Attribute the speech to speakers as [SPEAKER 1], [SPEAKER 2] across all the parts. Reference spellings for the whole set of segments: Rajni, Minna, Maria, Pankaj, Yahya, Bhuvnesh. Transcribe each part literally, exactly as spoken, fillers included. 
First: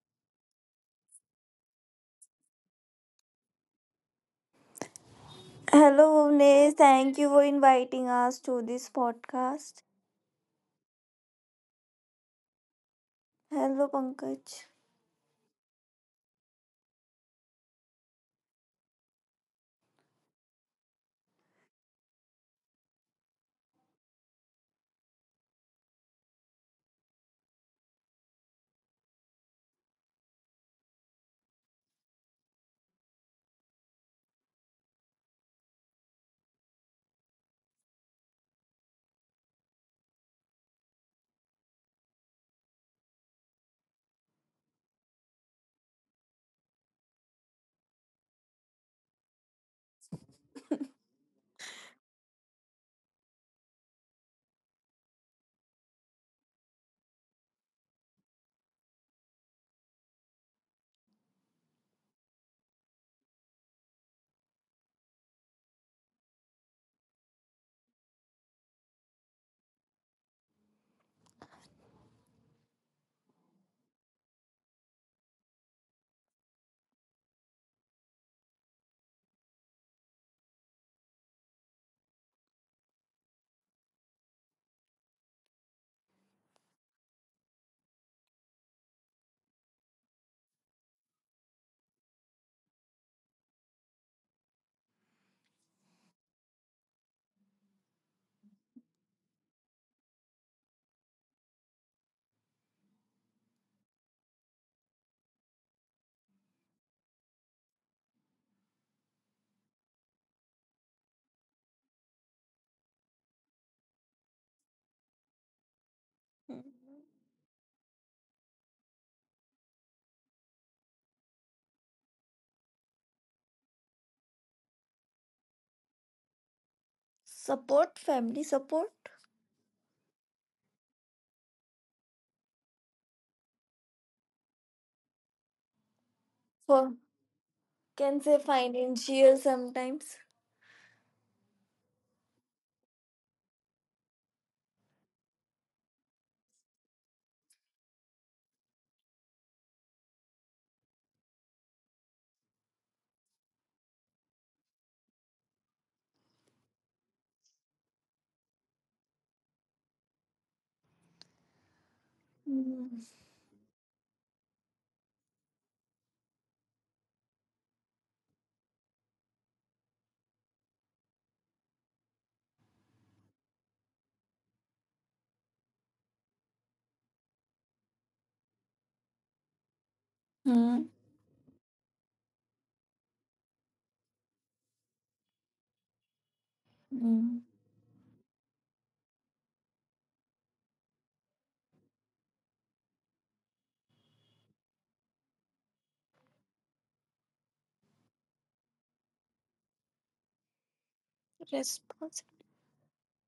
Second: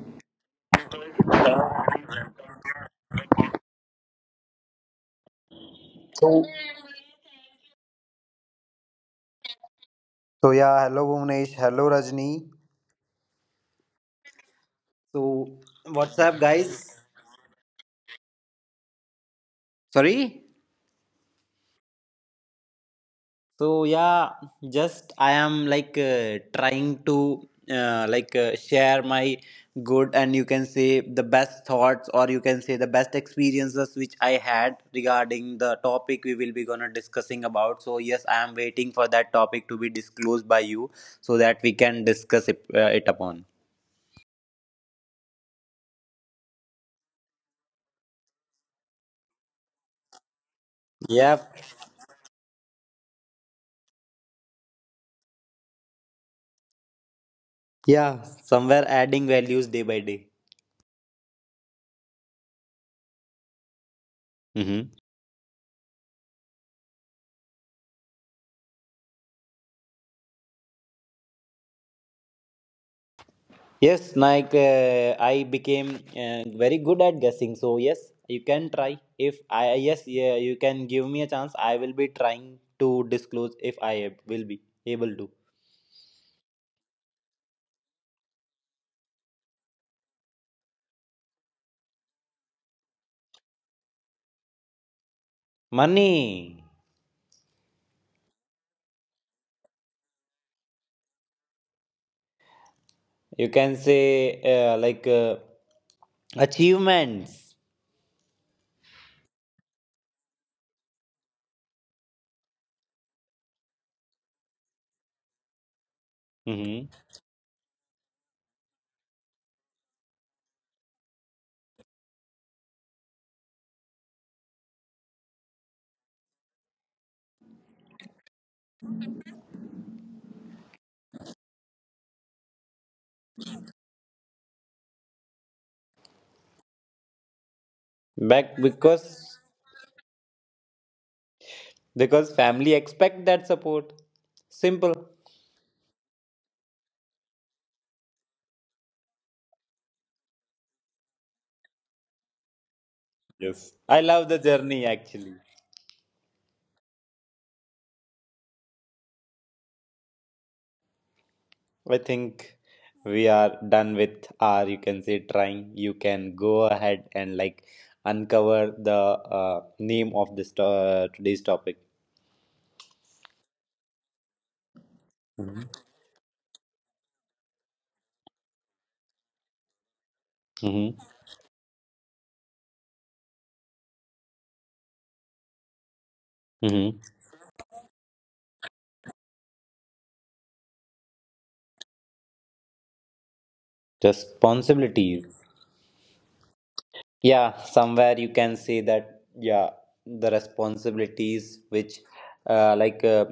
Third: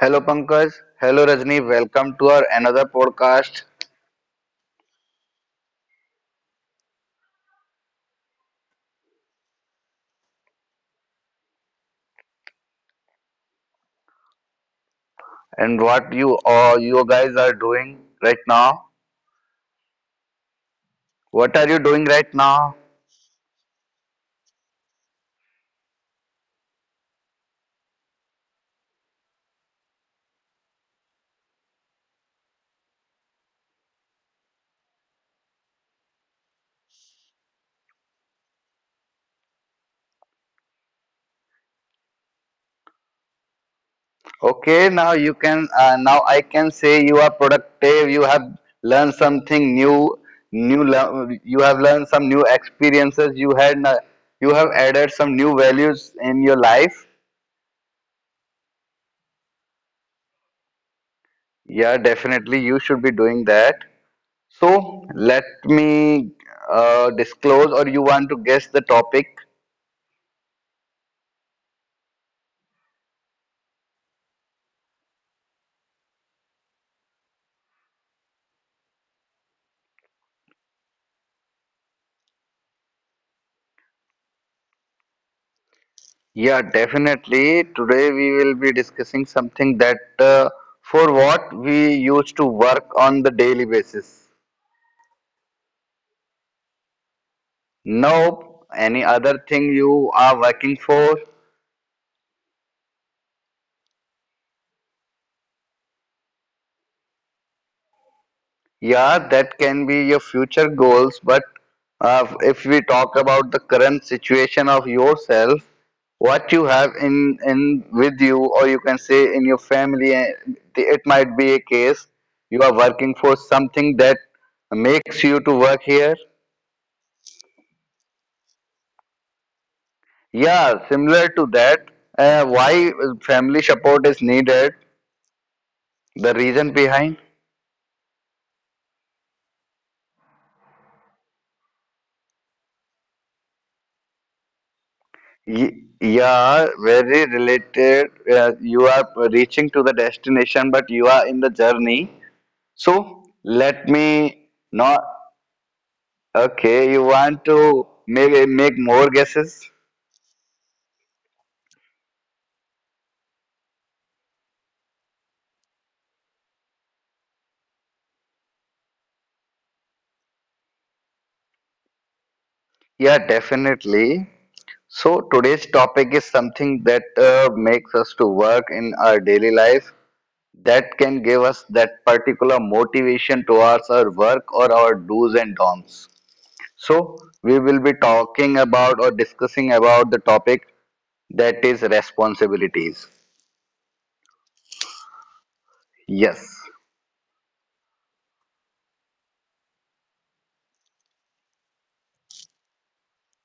[SPEAKER 1] Hello Pankaj, hello Rajni, welcome to our another podcast.
[SPEAKER 2] Hello,
[SPEAKER 3] So,
[SPEAKER 2] Bhuvnesh. Thank you for inviting us to this podcast.
[SPEAKER 3] so yeah, hello Bhuvnesh, hello Rajni.
[SPEAKER 2] Hello, Pankaj.
[SPEAKER 3] So,
[SPEAKER 1] And what
[SPEAKER 3] what's
[SPEAKER 1] you
[SPEAKER 3] up,
[SPEAKER 1] all
[SPEAKER 3] guys?
[SPEAKER 1] you guys are doing right now?
[SPEAKER 3] Sorry.
[SPEAKER 1] What are you doing right now?
[SPEAKER 3] So yeah, just I am like uh, trying to uh, like uh, share my good and you can say the best thoughts or you can say the best experiences which I had regarding the topic we will be gonna discussing about. So yes, I am waiting for that topic to be disclosed by you so that we can discuss it, uh, it upon.
[SPEAKER 1] Okay, now you can uh, now I can say you are productive. You have learned something new, new lear-
[SPEAKER 3] Yep.
[SPEAKER 1] you have learned some new experiences. You had n- you have added some new values in your life.
[SPEAKER 3] Yeah. Somewhere adding values day by day.
[SPEAKER 1] Yeah, definitely you should be doing that.
[SPEAKER 3] Mm-hmm.
[SPEAKER 1] So let me uh, disclose, or you want to guess the topic?
[SPEAKER 3] Yes, like uh, I became uh, very good at guessing. So yes, you can try. If I yes, yeah, you can give me a chance. I will be trying to disclose if I ab- will be able to.
[SPEAKER 1] Yeah, definitely. Today we will be discussing something that uh, for what we used to work on the daily basis.
[SPEAKER 3] Money,
[SPEAKER 1] Nope. Any other thing you are working for?
[SPEAKER 3] you can say uh, like uh, achievements.
[SPEAKER 1] Yeah, that can be your future goals. But uh, if we talk about the current situation of yourself, what you have
[SPEAKER 3] Hmm.
[SPEAKER 1] in in with you, or you can say in your family, eh, it might be a case you are working for something that makes you to work here.
[SPEAKER 2] Support, family support.
[SPEAKER 1] Yeah, similar to that, uh, why family support is needed, the reason
[SPEAKER 2] For
[SPEAKER 1] behind.
[SPEAKER 2] can say
[SPEAKER 3] Back
[SPEAKER 2] financial
[SPEAKER 3] because
[SPEAKER 2] sometimes.
[SPEAKER 3] because family expect that support. Simple.
[SPEAKER 1] y- yeah, very related. Uh, you are reaching to the destination, but you are in the journey. So
[SPEAKER 3] Yes.
[SPEAKER 1] let
[SPEAKER 3] I love
[SPEAKER 1] me
[SPEAKER 3] the journey
[SPEAKER 1] not.
[SPEAKER 3] actually.
[SPEAKER 1] Okay, you want to make make more guesses?
[SPEAKER 3] I think
[SPEAKER 2] Mm.
[SPEAKER 3] we are done with our, you can say, trying. You can go ahead and like uncover the uh, name of this uh, today's topic.
[SPEAKER 1] Yeah, definitely. So today's topic is something that uh, makes us to work in our daily life that
[SPEAKER 2] Mm.
[SPEAKER 3] Mm-hmm.
[SPEAKER 1] can give us that particular motivation towards our work or our do's and don'ts.
[SPEAKER 3] Mm-hmm.
[SPEAKER 1] So,
[SPEAKER 2] Mm.
[SPEAKER 1] we will be talking about or discussing about the topic that is responsibilities.
[SPEAKER 3] Responsibilities.
[SPEAKER 1] Yes,
[SPEAKER 3] Yeah, somewhere you can say that, yeah, the responsibilities which
[SPEAKER 2] Response.
[SPEAKER 3] uh, like uh,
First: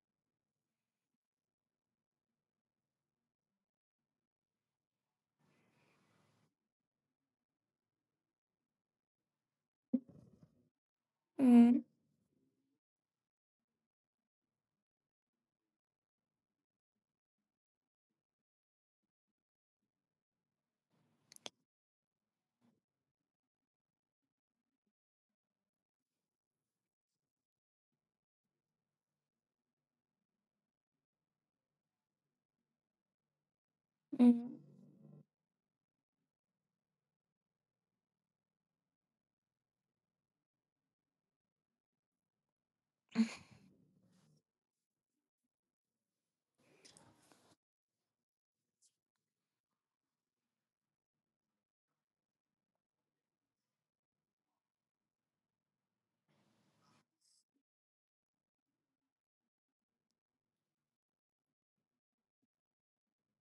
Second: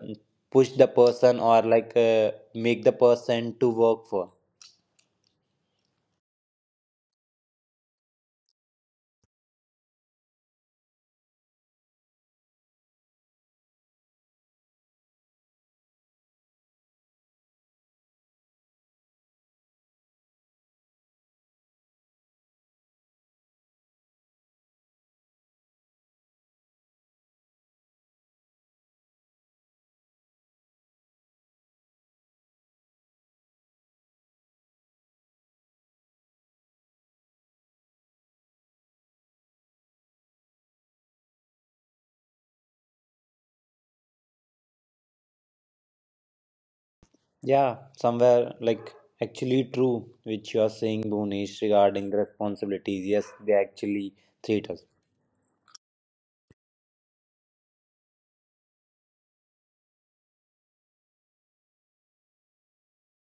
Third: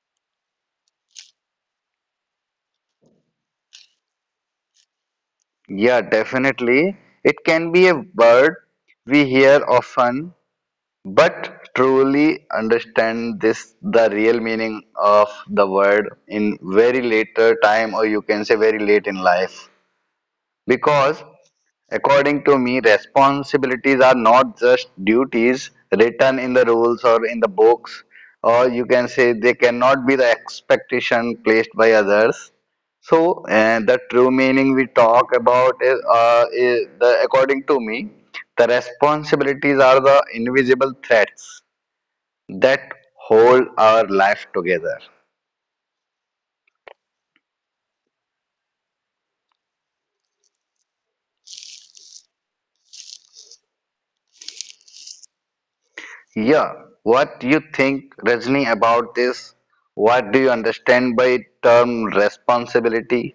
[SPEAKER 3] push the person or like uh, make the person to work for.
[SPEAKER 1] yeah, definitely. It can be a word we hear often, but
[SPEAKER 2] Mm.
[SPEAKER 1] truly understand this the real meaning of the word in very later time, or you can say very late in life. Because, according to me, responsibilities are not just duties written in the rules or in the books, or you can say they cannot be the expectation placed by others. So, and the true
[SPEAKER 2] Mm.
[SPEAKER 1] meaning we talk about is, uh, is the, according to me, the responsibilities are the invisible threads that hold our life together.
[SPEAKER 3] Yeah, somewhere like actually true, which you are saying, Bhunesh, regarding the responsibilities. Yes, they actually treat us.
[SPEAKER 1] Yeah, what do you think, Rajni, about this? What do you understand by term responsibility?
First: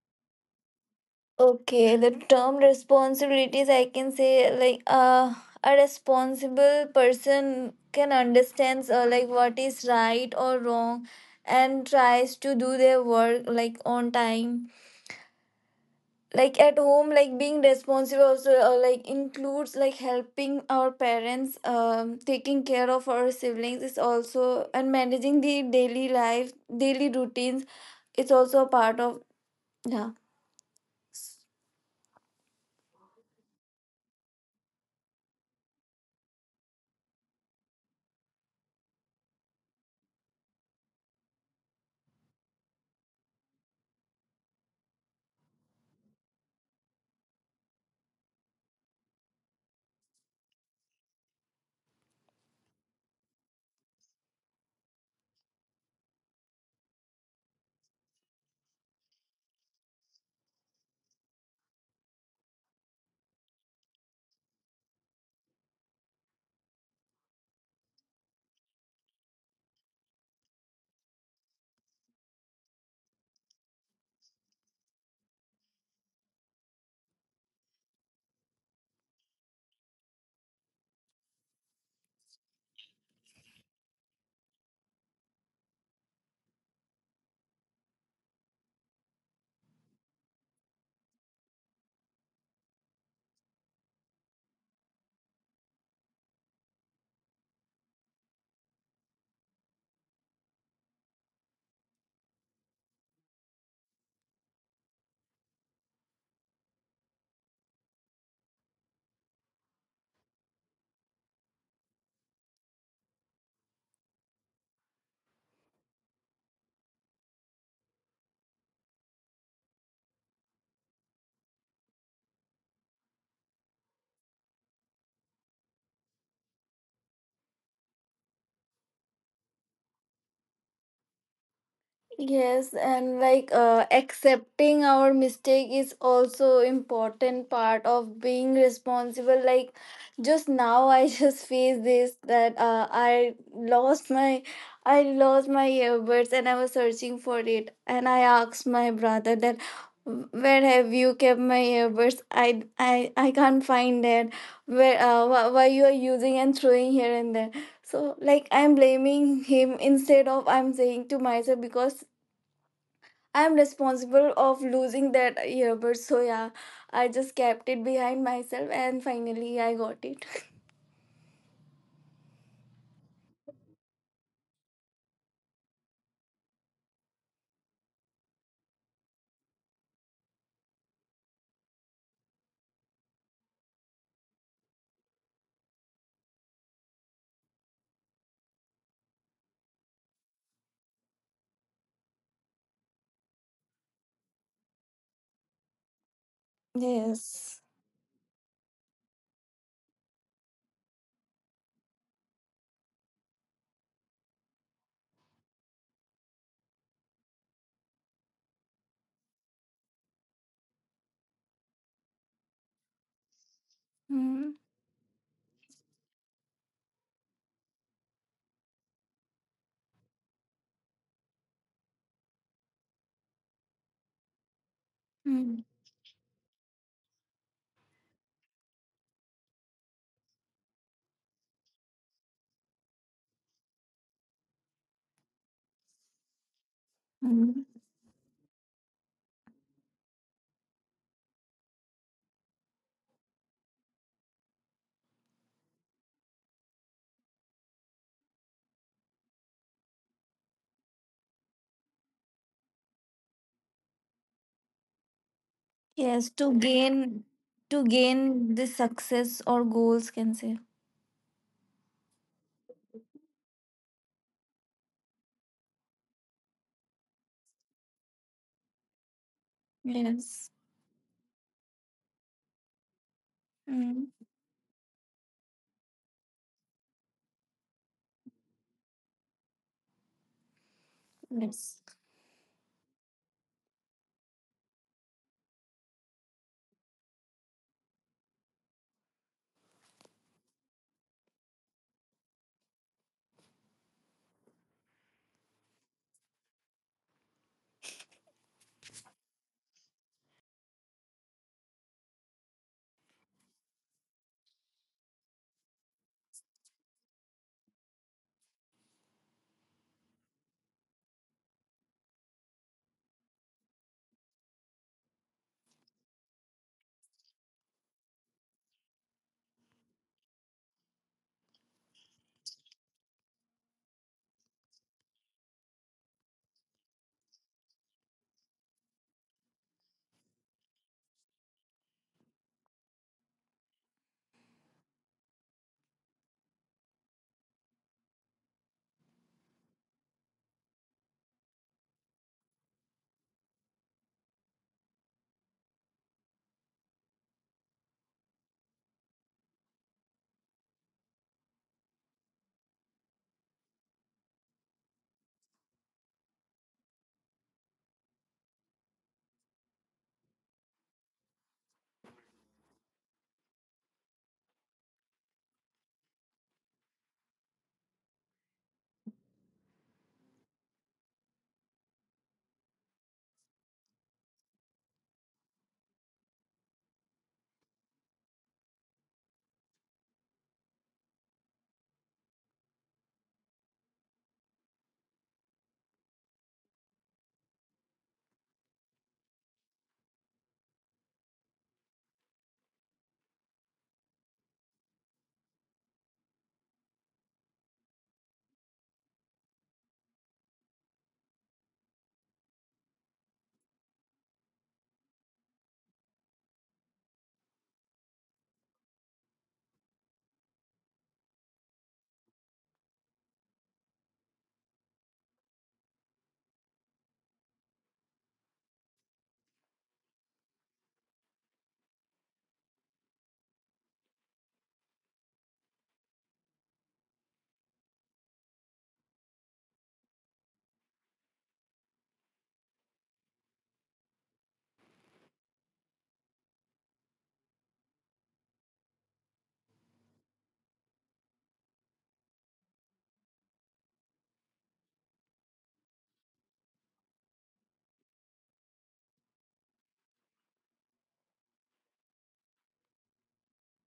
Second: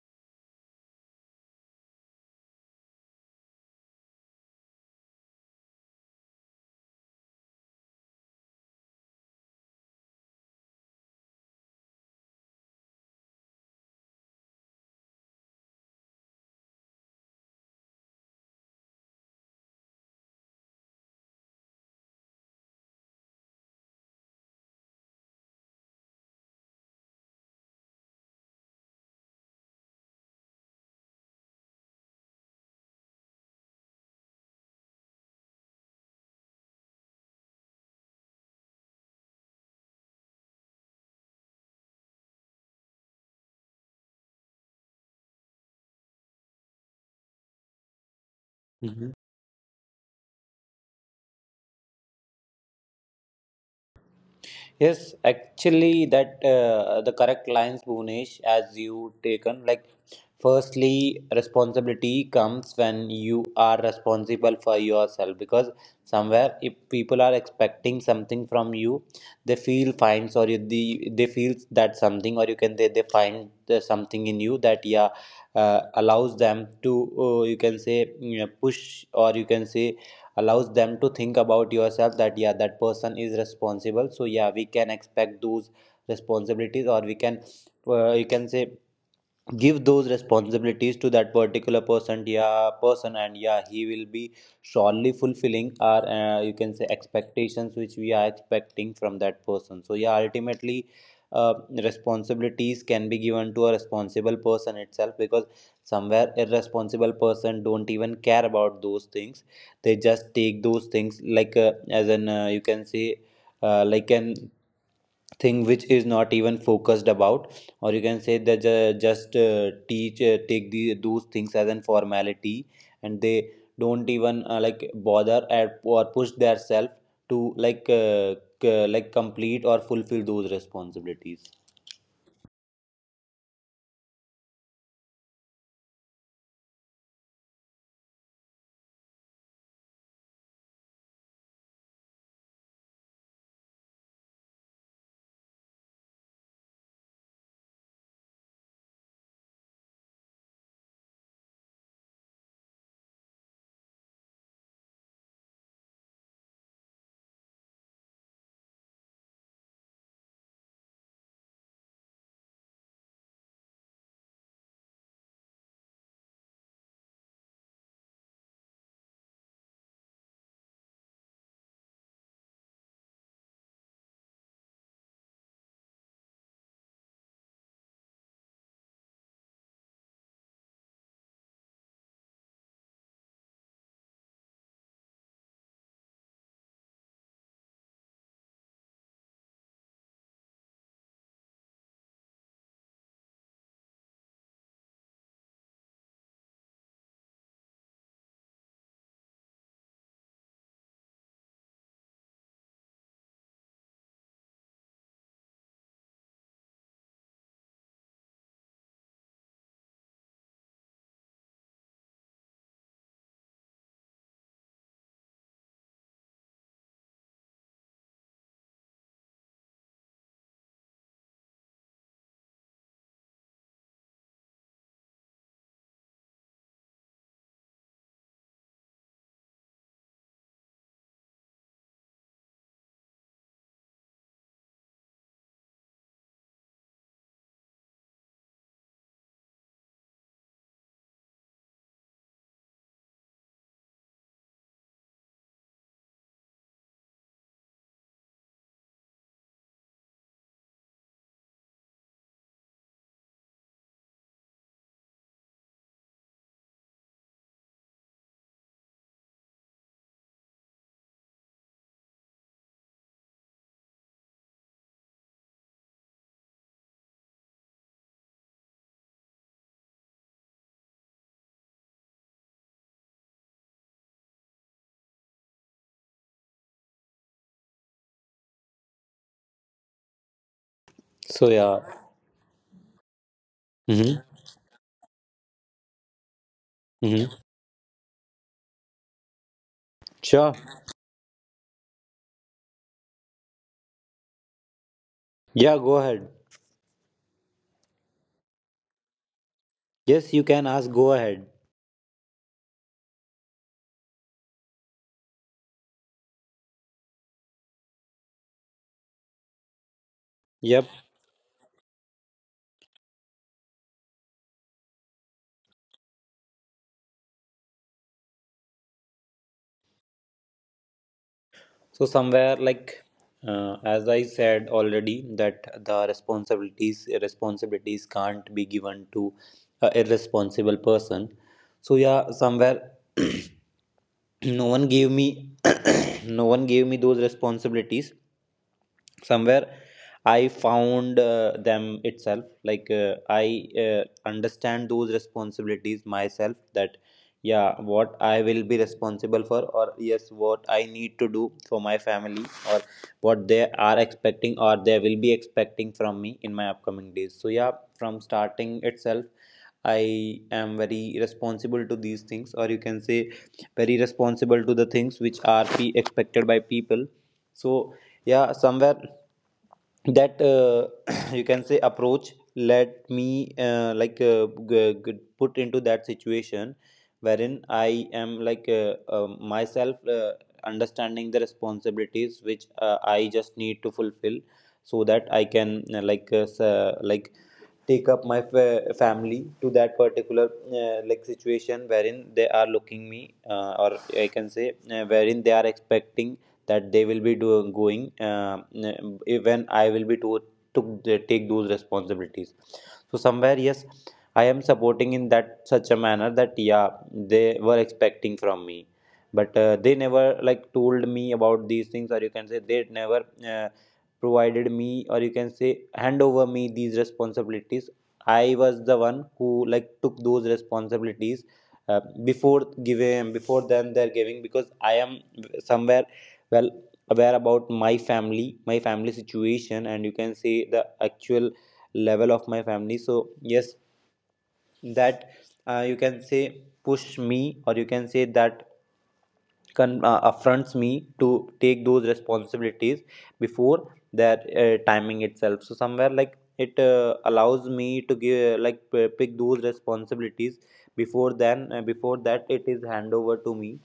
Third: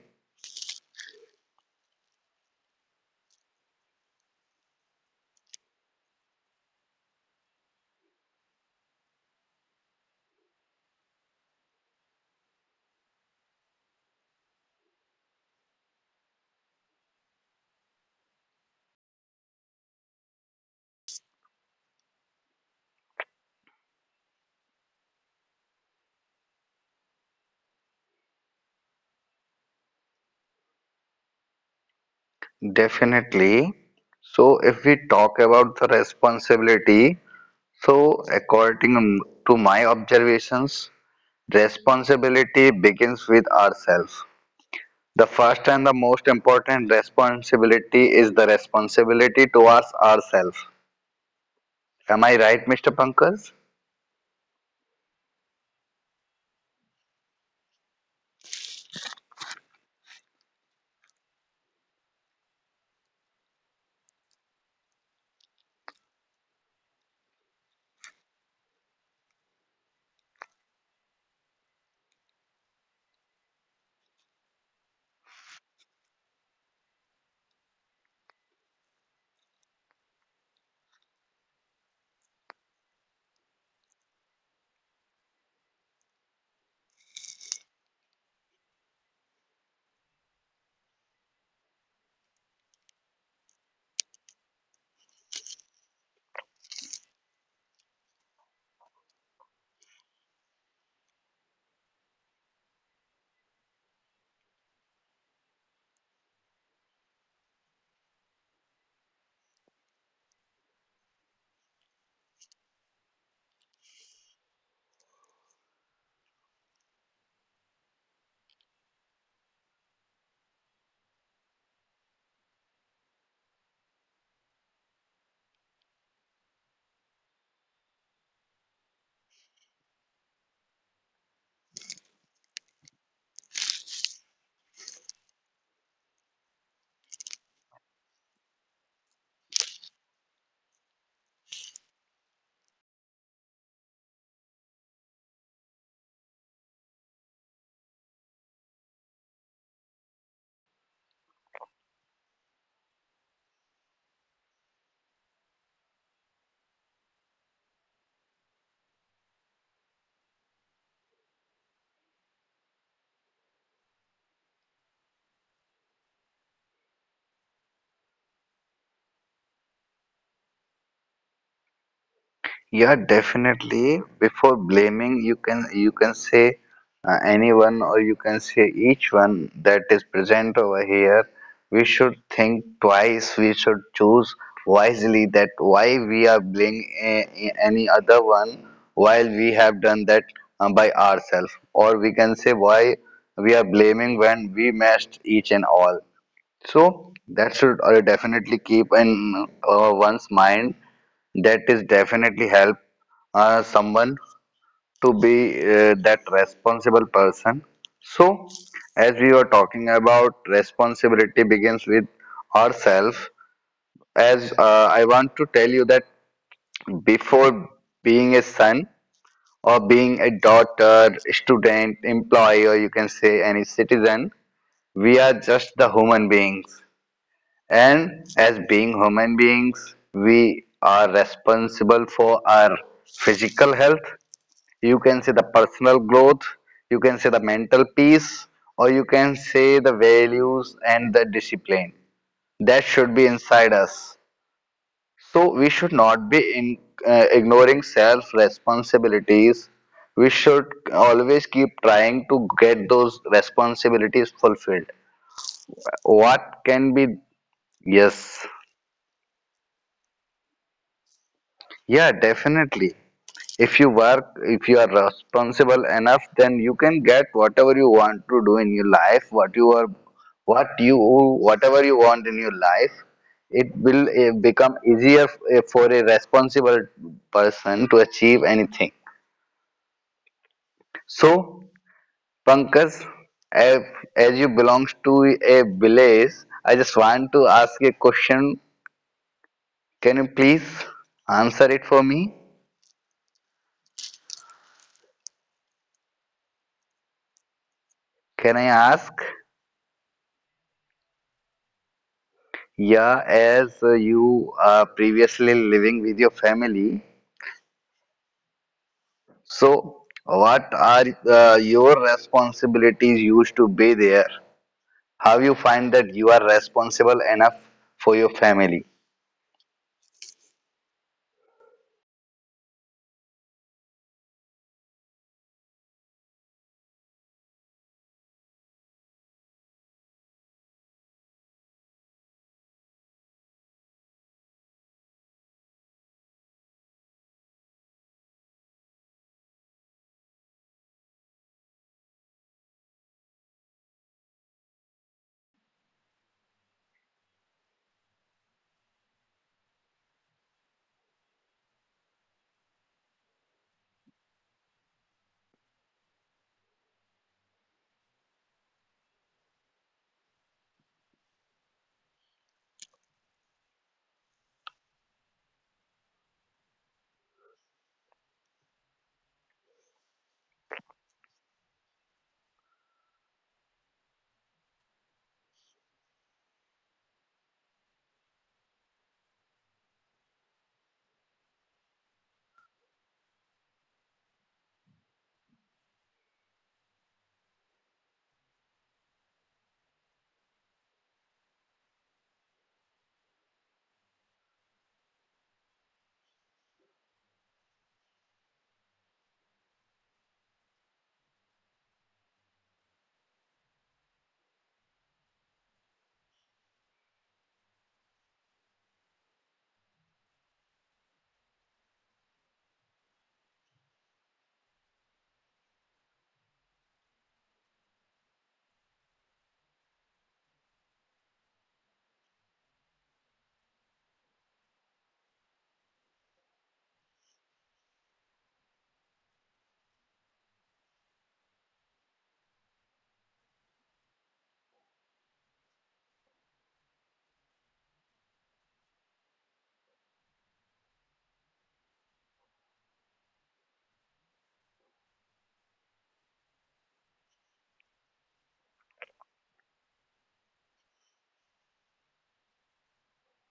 [SPEAKER 2] Okay, the term responsibilities, I can say like uh, a responsible person can understand uh, like what is right or wrong, and tries to do their work like on time, like at home, like being responsible also uh, like includes like helping our parents, um taking care of our siblings is also, and managing the daily life, daily routines. It's also a part of, yeah.
[SPEAKER 1] Definitely. So, if we talk about the responsibility, so according to my observations, responsibility begins with ourselves. The first and the most important responsibility is the responsibility towards ourselves. Am I right, mister Pankaj?
[SPEAKER 3] Yes, actually, that uh, the correct lines, Bhunesh, as you taken. Like, firstly, responsibility comes when you are responsible for yourself because somewhere if people are expecting something from you, they feel fine, or you, the, they feel that something, or you can they they find the something in you that yeah uh, allows them to uh, you can say you know, push or you can say allows them to think about yourself that yeah that person is responsible, so yeah we can expect those responsibilities or we can uh, you can say give those responsibilities to that particular person yeah person and yeah he will be surely fulfilling our uh, you can say expectations which we are expecting from that person. So yeah ultimately uh, responsibilities can be given to a responsible person itself because somewhere irresponsible person don't even care about those things. They just take those things like uh, as an uh, you can say uh, like an thing which is not even focused about, or you can say that ju- just uh, teach uh, take the, those things as an formality, and they don't even uh, like bother at, or push themselves to like uh, c- like complete or fulfill those responsibilities.
[SPEAKER 2] Yes, and like uh, accepting our mistake is also important part of being responsible. Like just now, I just faced this that uh, I lost my I lost my earbuds, and I was searching for it, and I asked my brother that, where have you kept my earbuds? I I I can't find it. Where uh, wh- why you are using and throwing here and there. So like I'm blaming him instead of I'm saying to myself, because I'm responsible of losing that earbud. So yeah, I just kept it behind myself, and finally I got it.
[SPEAKER 1] Yeah, definitely. Before blaming, you can you can say uh, anyone or you can say each one that is present over here. We should think twice. We should choose wisely that why we are blaming a- a- any other one while we have done that uh, by ourselves, or we can say why we are blaming when we messed each and all. So that
[SPEAKER 2] Yes.
[SPEAKER 1] should uh, definitely keep in uh, one's mind that is definitely help uh, someone to be uh, that responsible person. So, as we were talking about responsibility begins with ourselves. As
[SPEAKER 2] Mm,
[SPEAKER 1] uh, I want to tell you that before being a son or being a daughter, student, employee, or you can say any citizen, we are
[SPEAKER 2] mm,
[SPEAKER 1] just the human beings. And as being human beings, we are responsible for our physical health, you can say the personal growth, you can say the
[SPEAKER 2] mm.
[SPEAKER 1] mental peace, or you can say the values and the discipline that should be inside us. So we should not be in, uh, ignoring self responsibilities. We should always keep trying to get those responsibilities fulfilled.
[SPEAKER 2] Yes, to
[SPEAKER 1] What can be
[SPEAKER 2] gain, to
[SPEAKER 1] yes,
[SPEAKER 2] gain the success or goals, can say.
[SPEAKER 1] yeah, definitely. If you work, if you are responsible enough, then you can get whatever you want to do in your life, what you are,
[SPEAKER 2] Yes.
[SPEAKER 1] what you, whatever you want in your life. It will
[SPEAKER 2] Mm.
[SPEAKER 1] eh, become easier eh, for a responsible person to achieve anything.
[SPEAKER 3] So
[SPEAKER 1] So,
[SPEAKER 2] Yes.
[SPEAKER 3] yeah.
[SPEAKER 1] Pankaj, as,
[SPEAKER 3] Mm-hmm.
[SPEAKER 1] as you belong to a village, I just want
[SPEAKER 3] Mm-hmm.
[SPEAKER 1] to ask a question. Can you
[SPEAKER 3] Sure.
[SPEAKER 1] please answer it for me?
[SPEAKER 3] Yeah, go ahead.
[SPEAKER 1] Can I ask?
[SPEAKER 3] Yes, you can ask. Go ahead.
[SPEAKER 1] Yeah, as uh, you are previously living with your family, so what
[SPEAKER 3] Yep.
[SPEAKER 1] are uh, your responsibilities used to be there? How you find that you are responsible enough for your family?
[SPEAKER 3] So somewhere like uh, as I said already that the responsibilities responsibilities can't be given to a irresponsible person. So yeah, somewhere no one gave me no one gave me those responsibilities. Somewhere I found uh, them itself like uh, I uh, understand those responsibilities myself, that yeah what I will be responsible for, or yes what I need to do for my family, or what they are expecting or they will be expecting from me in my upcoming days. So yeah, from starting itself I am very responsible to these things, or you can say very responsible to the things which are be expected by people. So yeah somewhere that uh, you can say approach let me uh, like uh, g- g- put into that situation wherein I am like uh, uh, myself uh, understanding the responsibilities which uh, I just need to fulfill so that I can uh, like uh, s- uh, like take up my fa- family to that particular uh, like situation wherein they are looking me uh, or I can say uh, wherein they are expecting that they will be do- going uh, when I will be to, to uh, take those responsibilities. So somewhere yes I am supporting in that such a manner that yeah they were expecting from me, but uh, they never like told me about these things, or you can say they never uh, provided me or you can say hand over me these responsibilities. I was the one who like took those responsibilities uh, before giving before them they're giving, because I am somewhere well aware about my family, my family situation and you can say the actual level of my family. So yes, that uh, you can say push me, or you can say that con- uh, affronts me to take those responsibilities before that uh, timing itself. So somewhere like it uh, allows me to give like p- pick those responsibilities before then uh, before that it is hand over to me.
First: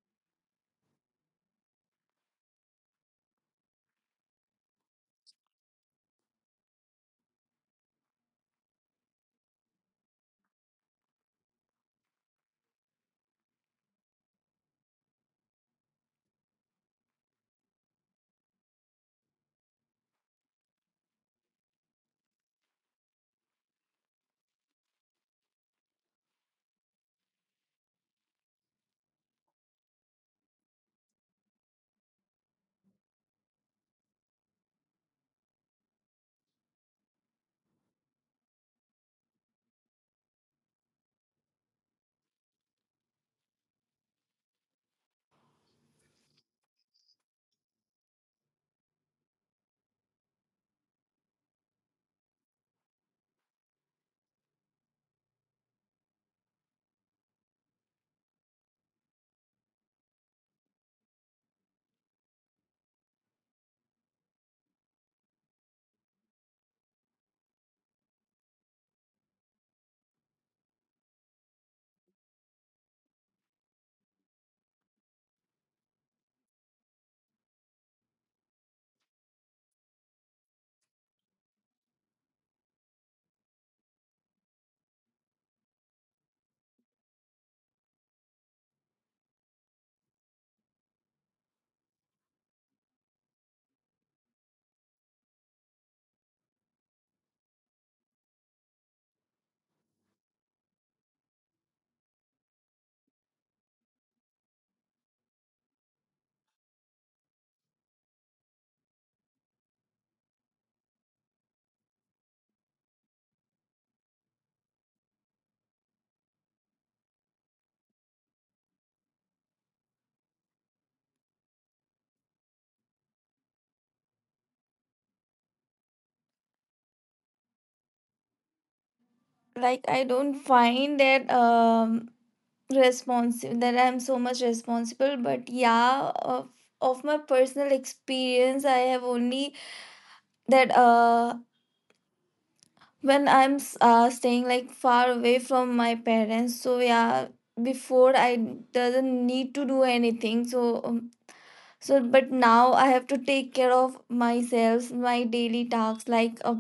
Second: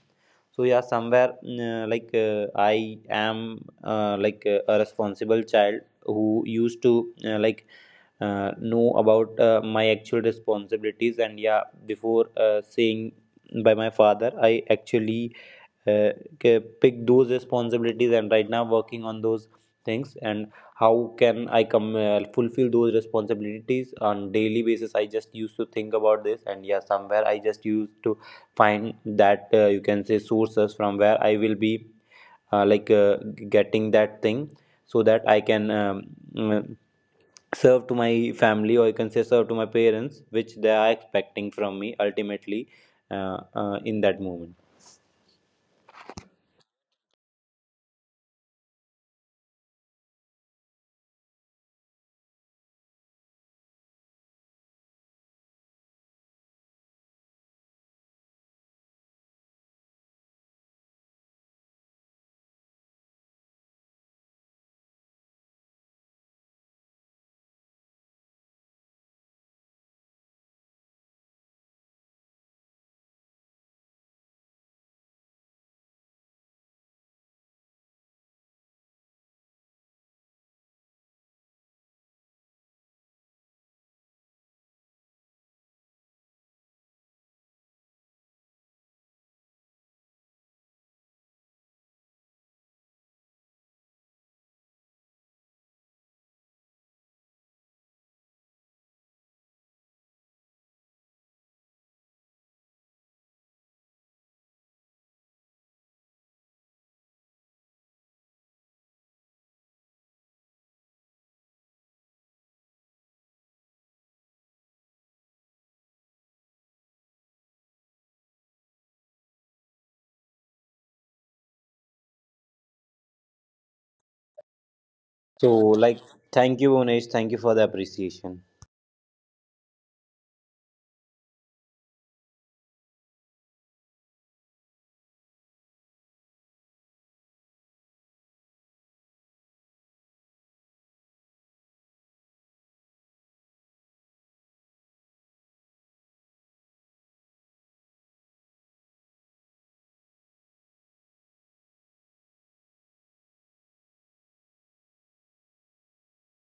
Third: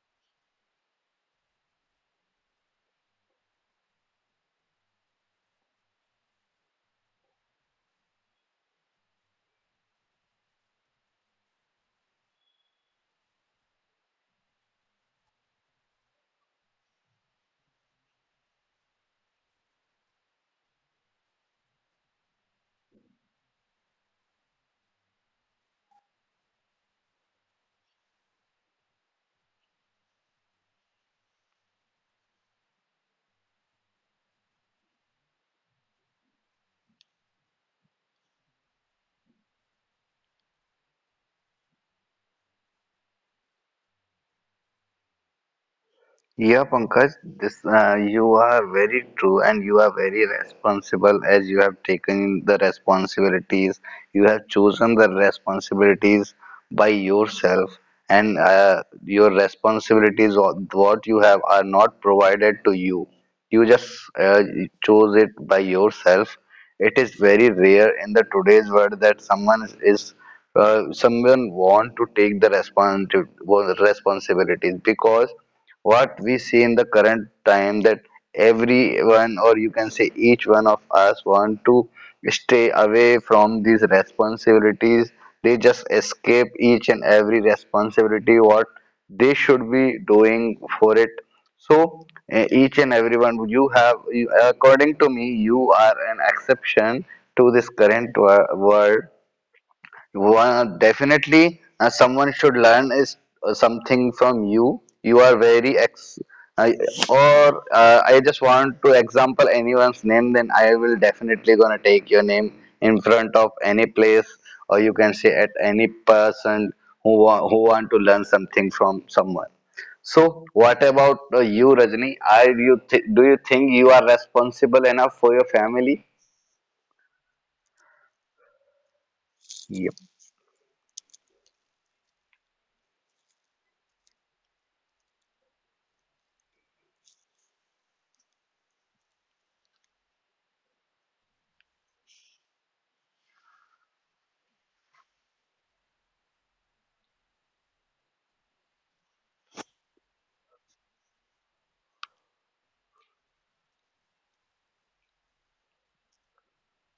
[SPEAKER 3] So yeah somewhere mm, uh, like uh, I am uh, like uh, a responsible child who used to uh, like uh, know about uh, my actual responsibilities, and yeah before uh, saying by my father I actually uh, uh, pick those responsibilities and right now working on those things. And how can I come uh, fulfill those responsibilities on daily basis, I just used to think about this. And yeah, somewhere I just used to find that uh, you can say sources from where I will be uh, like uh, getting that thing, so that I can um, mm, serve to my family or you can say serve to my parents which they are expecting from me ultimately uh, uh, in that moment.
[SPEAKER 1] Yeah, Pankaj, this uh, you are very true, and you are very responsible as you have taken the responsibilities. You have chosen the responsibilities by yourself, and uh, your responsibilities, or what you have, are not provided to you. You just uh, chose it by yourself. It is very rare in the today's world that someone is uh, someone want to take the respons- responsibilities, because what we see in the current time that everyone or you can say each one of us want to stay away from these responsibilities. They just escape each and every responsibility what they should be doing for it. So eh, each and everyone you have you- according to me you are an exception to this current wo- world. One, definitely, uh, someone should learn is uh, something from you. You are very ex, I or uh, I just want to example anyone's name. Then I will definitely gonna take your name in front of any place, or you can say at any person who wa who want to learn something from someone. So, what about uh, you, Rajni? Are you th do you think you are responsible enough for your
[SPEAKER 3] So,
[SPEAKER 1] family?
[SPEAKER 3] like, thank you, Unesh. Thank you for the appreciation.
[SPEAKER 1] Yep.
[SPEAKER 2] Like I don't find that um responsive that I'm so much responsible, but yeah, of of my personal experience, I have only that uh when I'm s- uh, staying like far away from my parents. So yeah, before I doesn't need to do anything. So um, so, but now I have to take care of myself, my daily tasks, like uh,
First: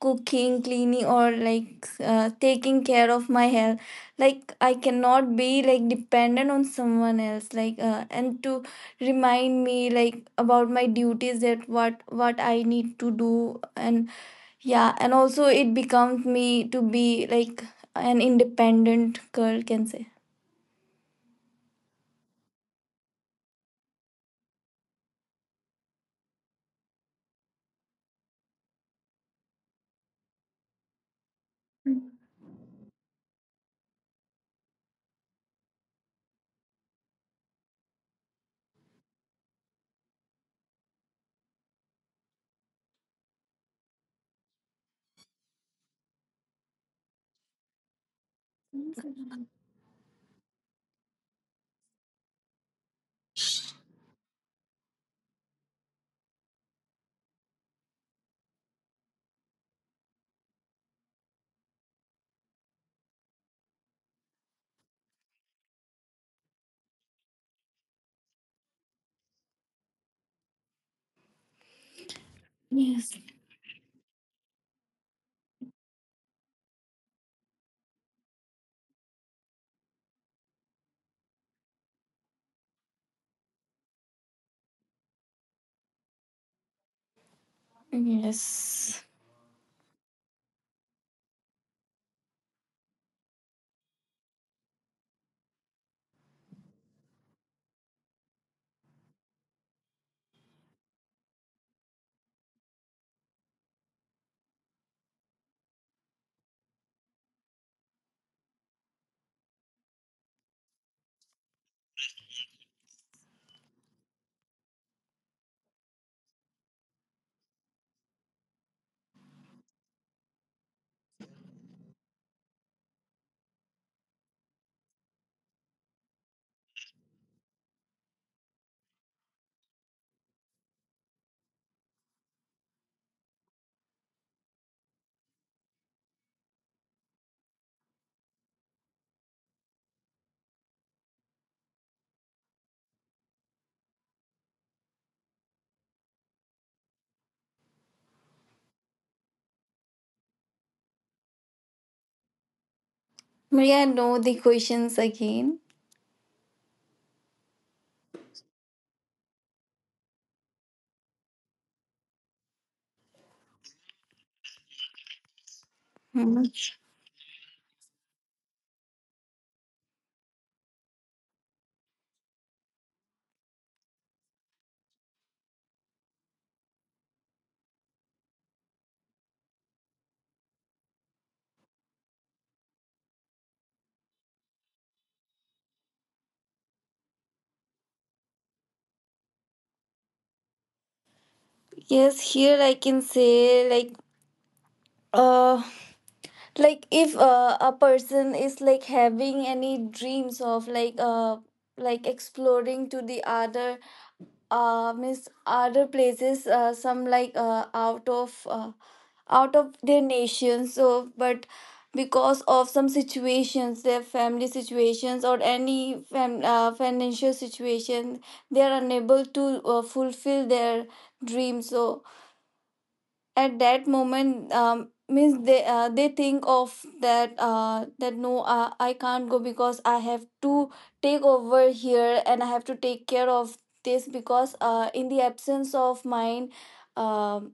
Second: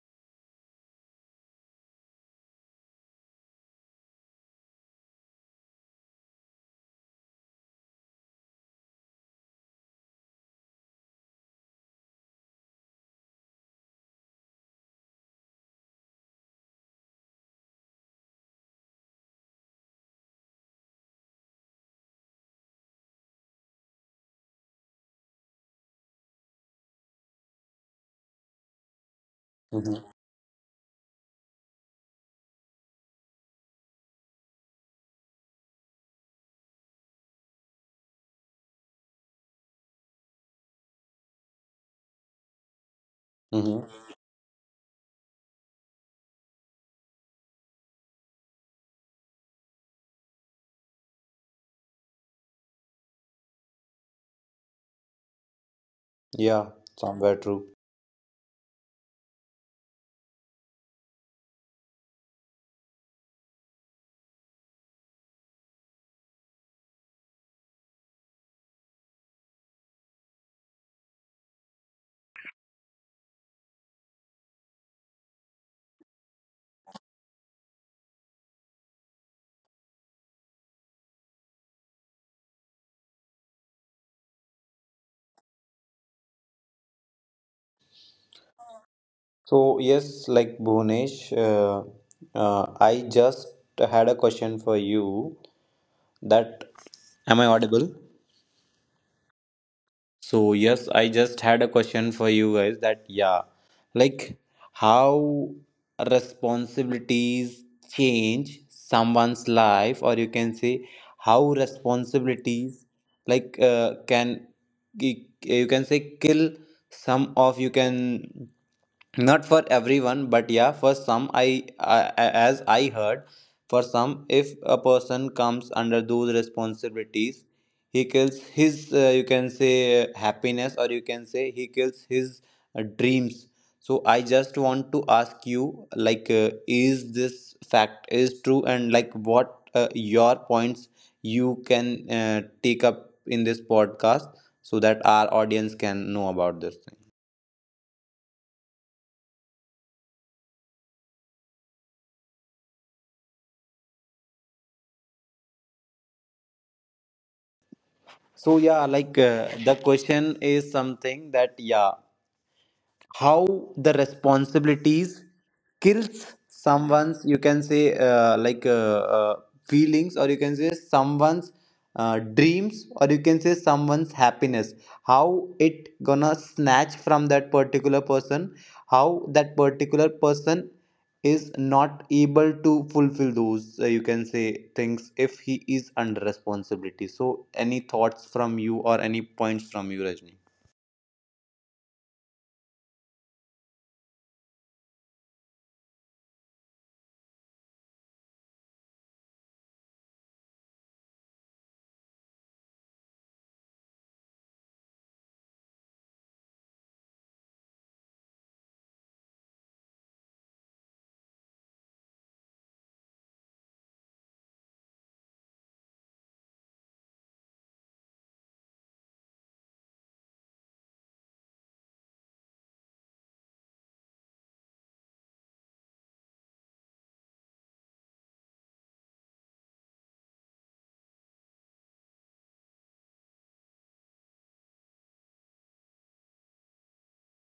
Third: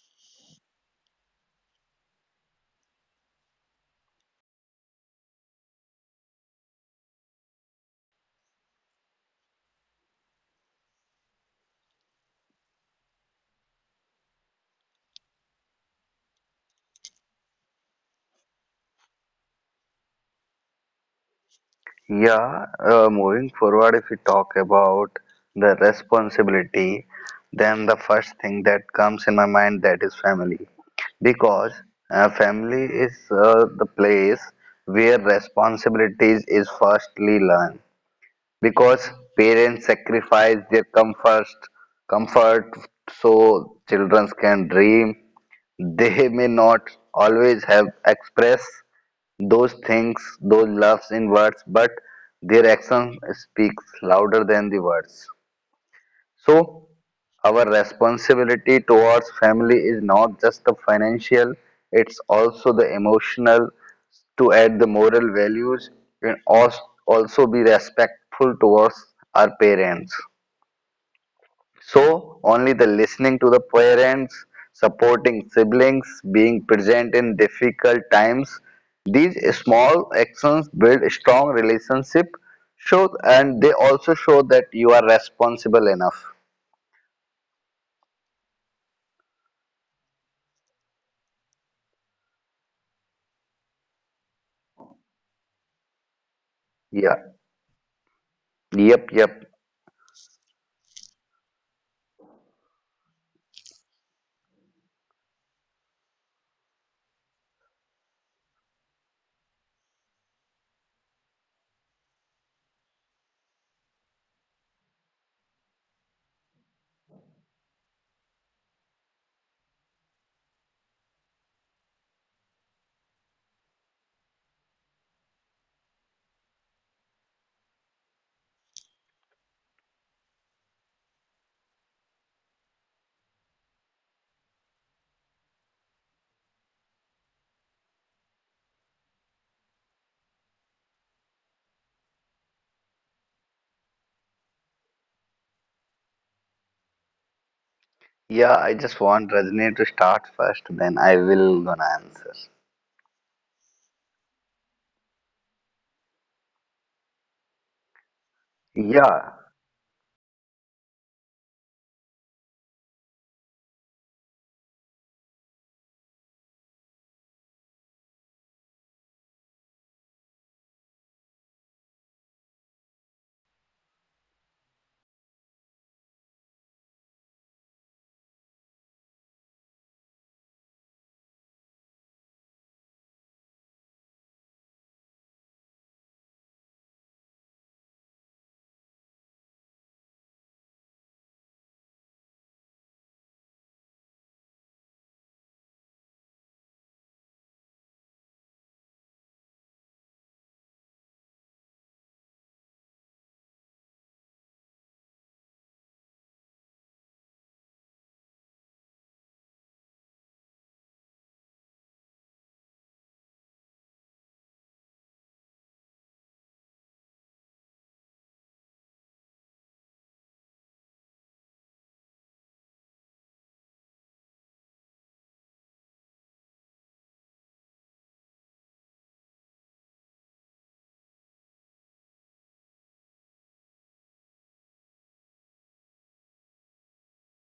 [SPEAKER 2] cooking, cleaning, or like uh, taking care of my health. Like I cannot be like dependent on someone else. Like uh, and to remind me like about my duties, that what what I need to do. And yeah, and also it becomes me to be like an independent girl, can say.
[SPEAKER 1] Yeah, uh, moving forward, if we talk about the responsibility, then the first thing that comes in my mind that
[SPEAKER 3] Mm-hmm.
[SPEAKER 1] is family, because uh, family is uh, the place where responsibilities is firstly learned. Because parents sacrifice their comfort, comfort so
[SPEAKER 3] Mm-hmm.
[SPEAKER 1] children can dream, they may not always have expressed those things, those loves in words, but their action speaks louder than the words.
[SPEAKER 3] Yeah,
[SPEAKER 1] So,
[SPEAKER 3] somewhere
[SPEAKER 1] our
[SPEAKER 3] true.
[SPEAKER 1] responsibility towards family is not just the financial, it's also the emotional, to add the moral values, and als- also be respectful towards our parents. So, only the
[SPEAKER 2] Yes.
[SPEAKER 1] listening to the parents, supporting siblings, being present in difficult times, these small actions build strong relationship show and they also show that you are responsible enough.
[SPEAKER 2] Yes.
[SPEAKER 3] So, yes, like Bhunesh, uh, uh, I just had a question for you that
[SPEAKER 1] Yeah.
[SPEAKER 3] am I audible?
[SPEAKER 1] Yep, yep.
[SPEAKER 3] So yes, I just had a question for you guys that yeah, like how responsibilities change someone's life, or you can say how responsibilities like uh, can ki- you can say kill some of you can not for everyone but yeah for some I uh, as I heard for some if a person comes under those responsibilities he kills his uh, you can say uh, happiness, or you can say he kills his uh, dreams. So I just want to ask you like uh, is this fact is true, and like what uh, your points you can uh, take up in this podcast, so that our audience can know about this thing.
[SPEAKER 1] Yeah, I just want Rajni to start first, then I will gonna answer.
[SPEAKER 2] Maria, know the questions again.
[SPEAKER 3] So yeah, like
[SPEAKER 1] Yeah.
[SPEAKER 3] uh, the question is something that yeah how the responsibilities kills
[SPEAKER 2] Hmm.
[SPEAKER 3] someone's you can say uh, like uh, uh, feelings, or you can say someone's uh, dreams, or you can say someone's happiness, how it gonna snatch from that particular person, how that particular person is not able to fulfill those uh, you can say things if he is under responsibility. So any thoughts from you or any points from you, Rajni?
[SPEAKER 2] Yes, here I can say like uh like if uh, a person is like having any dreams of like uh like exploring to the other uh means other places, uh, some like uh, out of uh, out of their nation. So but because of some situations, their family situations or any fam- uh, financial situation, they are unable to uh, fulfill their dreams. So at that moment, um, means they uh, they think of that, uh, that no, uh, I can't go because I have to take over here, and I have to take care of this, because uh, in the absence of mine, um,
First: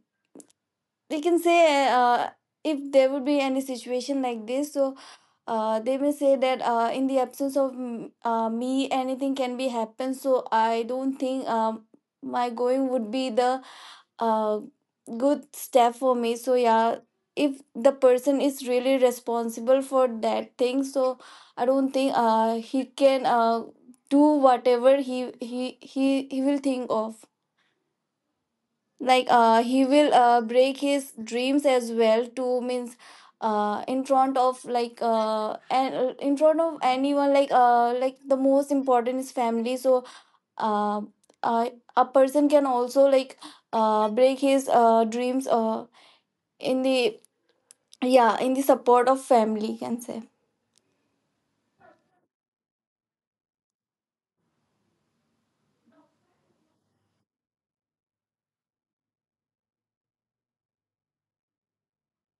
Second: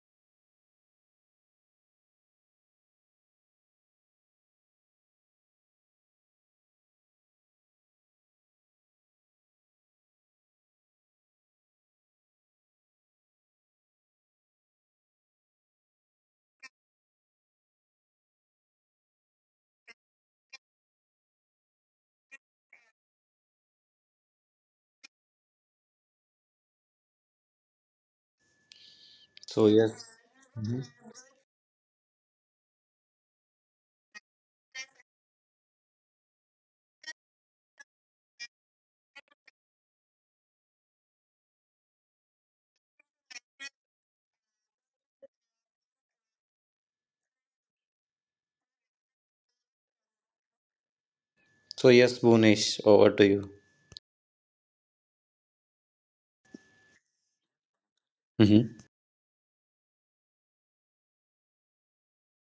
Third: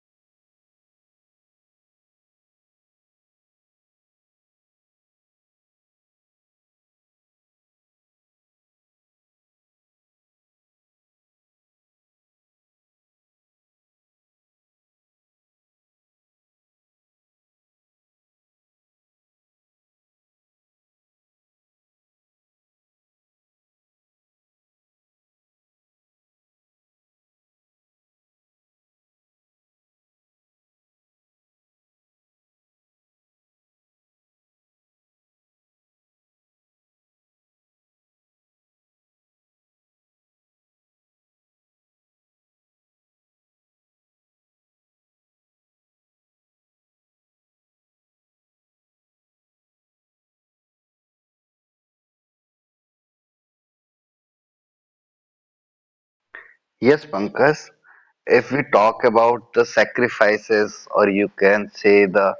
[SPEAKER 2] they can say, uh, if there would be any situation like this, so uh, they may say that, uh, in the absence of mm, uh, me, anything can be happen. So I don't think um, my going would be the a good step for me. So yeah, if the person is really responsible for that thing, so I don't think uh he can uh do whatever he he he, he will think of. Like uh
[SPEAKER 3] So
[SPEAKER 2] he
[SPEAKER 3] yes.
[SPEAKER 2] will uh break his dreams as well, to means uh in front of, like uh and in front of anyone, like uh like the most important is family. So uh, uh a person can also like uh break his uh dreams uh in the, yeah, in the support of family, can say.
[SPEAKER 3] So yes, Bhunesh, over to you.
[SPEAKER 1] Yes, Pankaj, if we
[SPEAKER 3] Mm-hmm.
[SPEAKER 1] talk about the sacrifices or you can say the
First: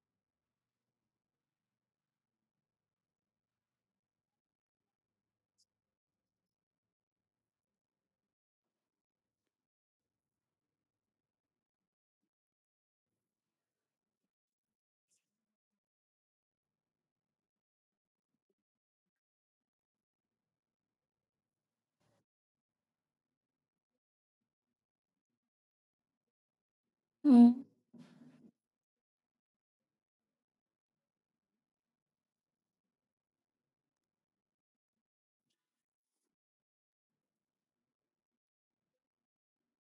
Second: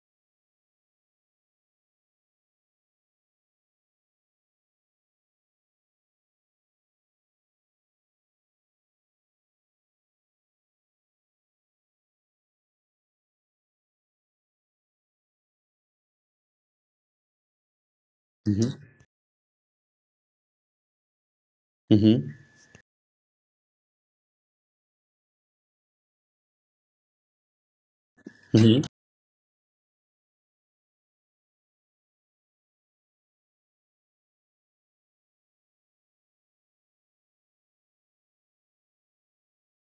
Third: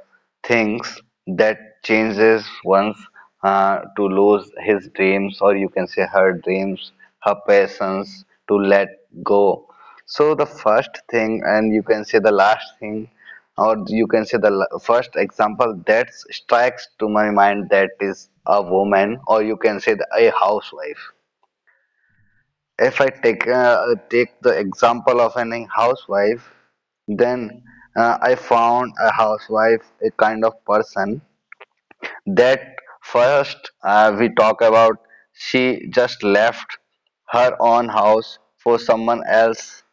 [SPEAKER 1] things that changes once uh, to lose his dreams or you can say her dreams, her passions to let go. So the first thing and you can say the last thing or you can say the la- first example that strikes to my mind that is a
[SPEAKER 3] Mm-hmm.
[SPEAKER 1] woman or you can say the, a housewife.
[SPEAKER 3] Mm-hmm.
[SPEAKER 1] If I take uh, take the example of any housewife, then
[SPEAKER 2] Mm.
[SPEAKER 1] uh, I
[SPEAKER 3] Mm-hmm.
[SPEAKER 1] found a housewife a kind of person that first uh, we talk about, she just left her own house for someone else,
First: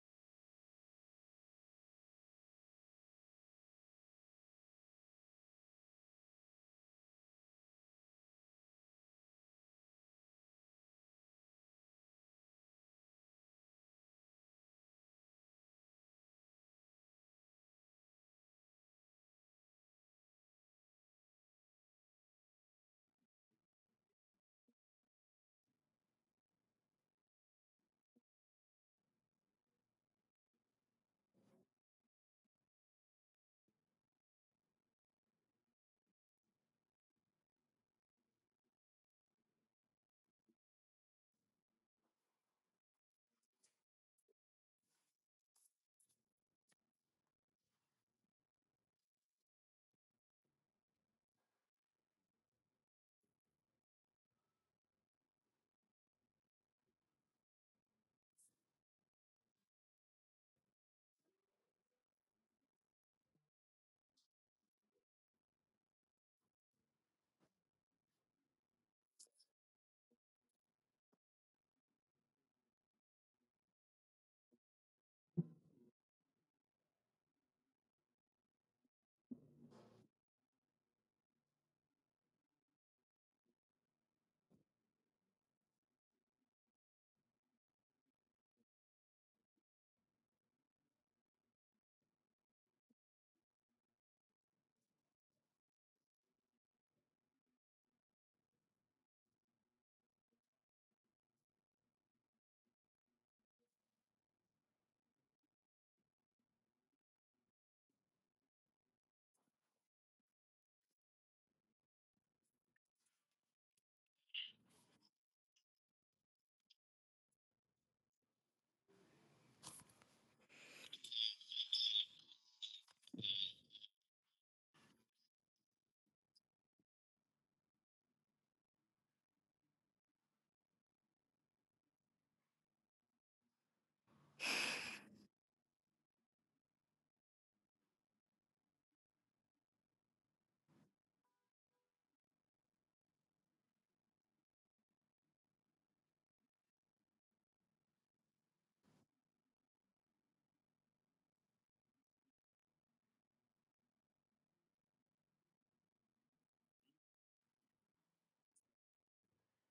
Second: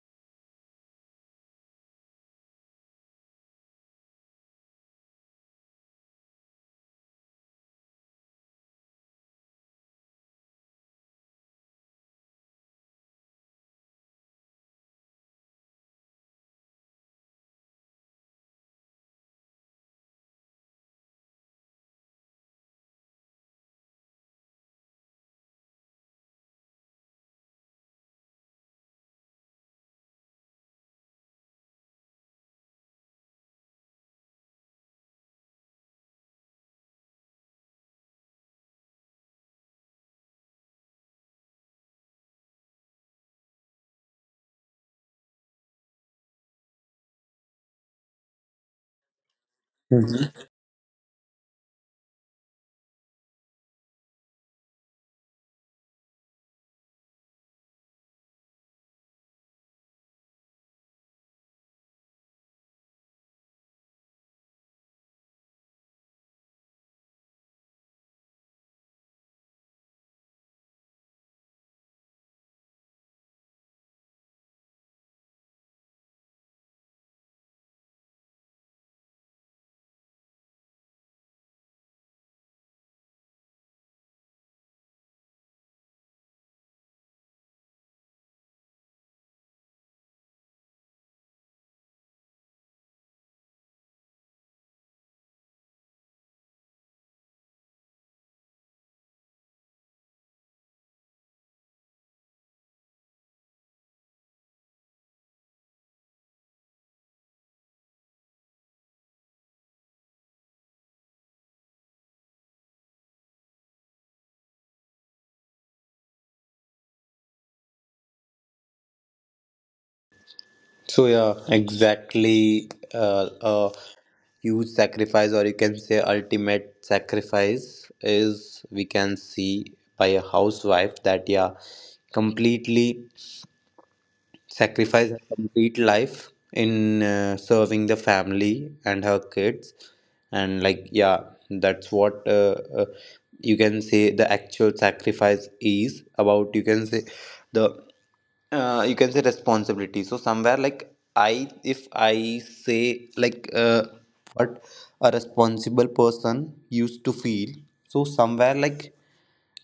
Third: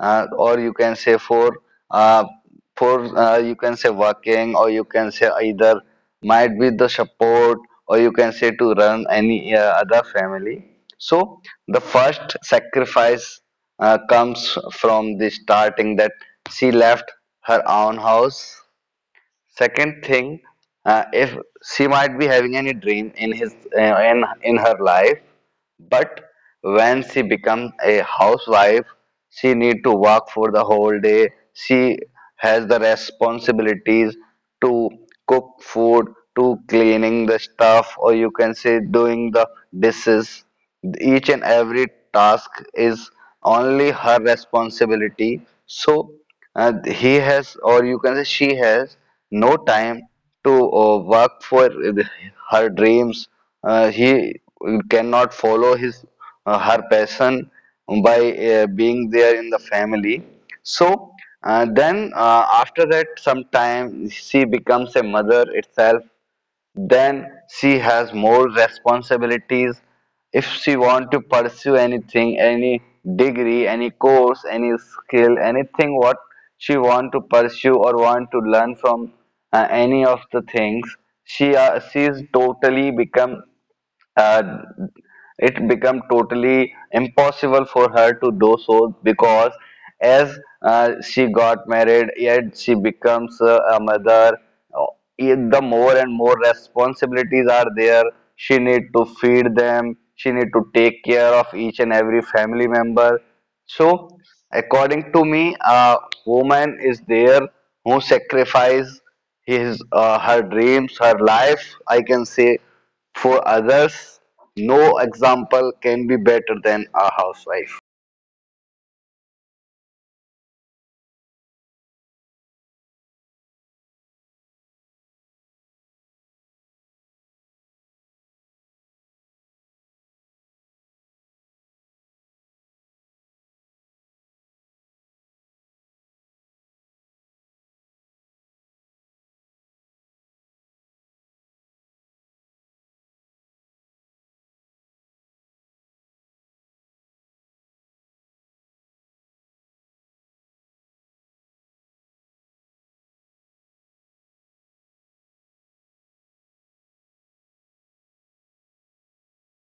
[SPEAKER 1] uh, or you can say for uh, for uh, you can say working or you can say either might be the support or you can say to run any uh, other family. So the first sacrifice uh, comes from the starting that she left her own house. Second thing, uh, if she might be having any dream in his uh, in in her life, but when she becomes a housewife, she need to work for the whole day. She has the responsibilities to cook food, to cleaning the stuff, or you can say doing the dishes. Each and every task is only her responsibility. So uh, he has, or you can say she has no
[SPEAKER 3] Mm-hmm.
[SPEAKER 1] time to uh, work for her dreams. Uh, he cannot follow his uh, her passion by uh, being there in the family. So uh, then, uh, after that, some time she becomes a mother itself, then she has more responsibilities. If she want to pursue anything, any degree, any course, any skill, anything what she want to pursue or want to learn from uh, any of the things, she uh, she is totally become uh, it became totally impossible for her to do so, because as uh, she got married yet she becomes uh, a mother, uh, the more and more responsibilities are there. She need to feed them, she need to take care of each and every family member. So according to me a woman is there who sacrifice his uh, her dreams, her life I can say, for others. No example can be better than a housewife.
[SPEAKER 3] So yeah, exactly. Uh, a huge sacrifice, or you can say ultimate sacrifice, is we can see by a housewife that yeah, completely sacrifice her complete life in uh, serving the family and her kids, and like yeah that's what uh, uh, you can say the actual sacrifice is about, you can say the uh, you can say responsibility. So somewhere like I if I say like uh, what a responsible person used to feel, so somewhere like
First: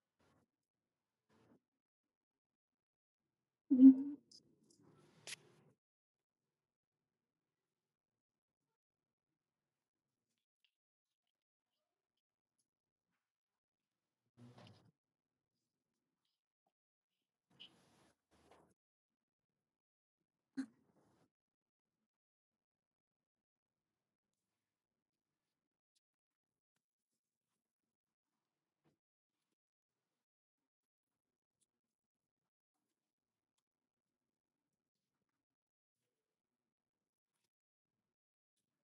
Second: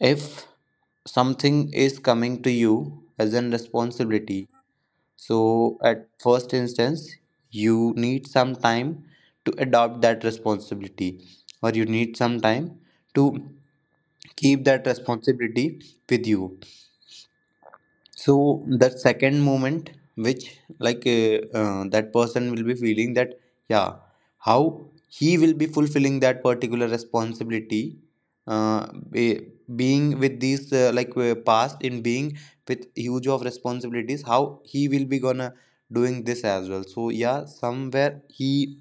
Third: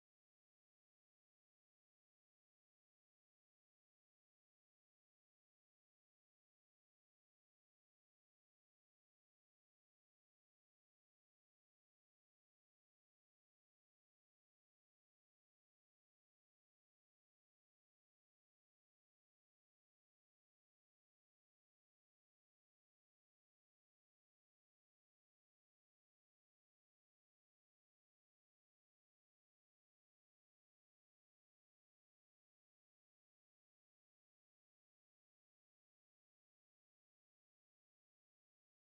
[SPEAKER 3] if something is coming to you as a responsibility, so at first instance, you need some time to adopt that responsibility, or you need some time to keep that responsibility with you, so that second moment which like uh, uh, that person will be feeling that yeah how he will be fulfilling that particular responsibility, uh, be, being with these uh, like uh, past in being with huge of responsibilities, how he will be gonna doing this as well. So yeah somewhere he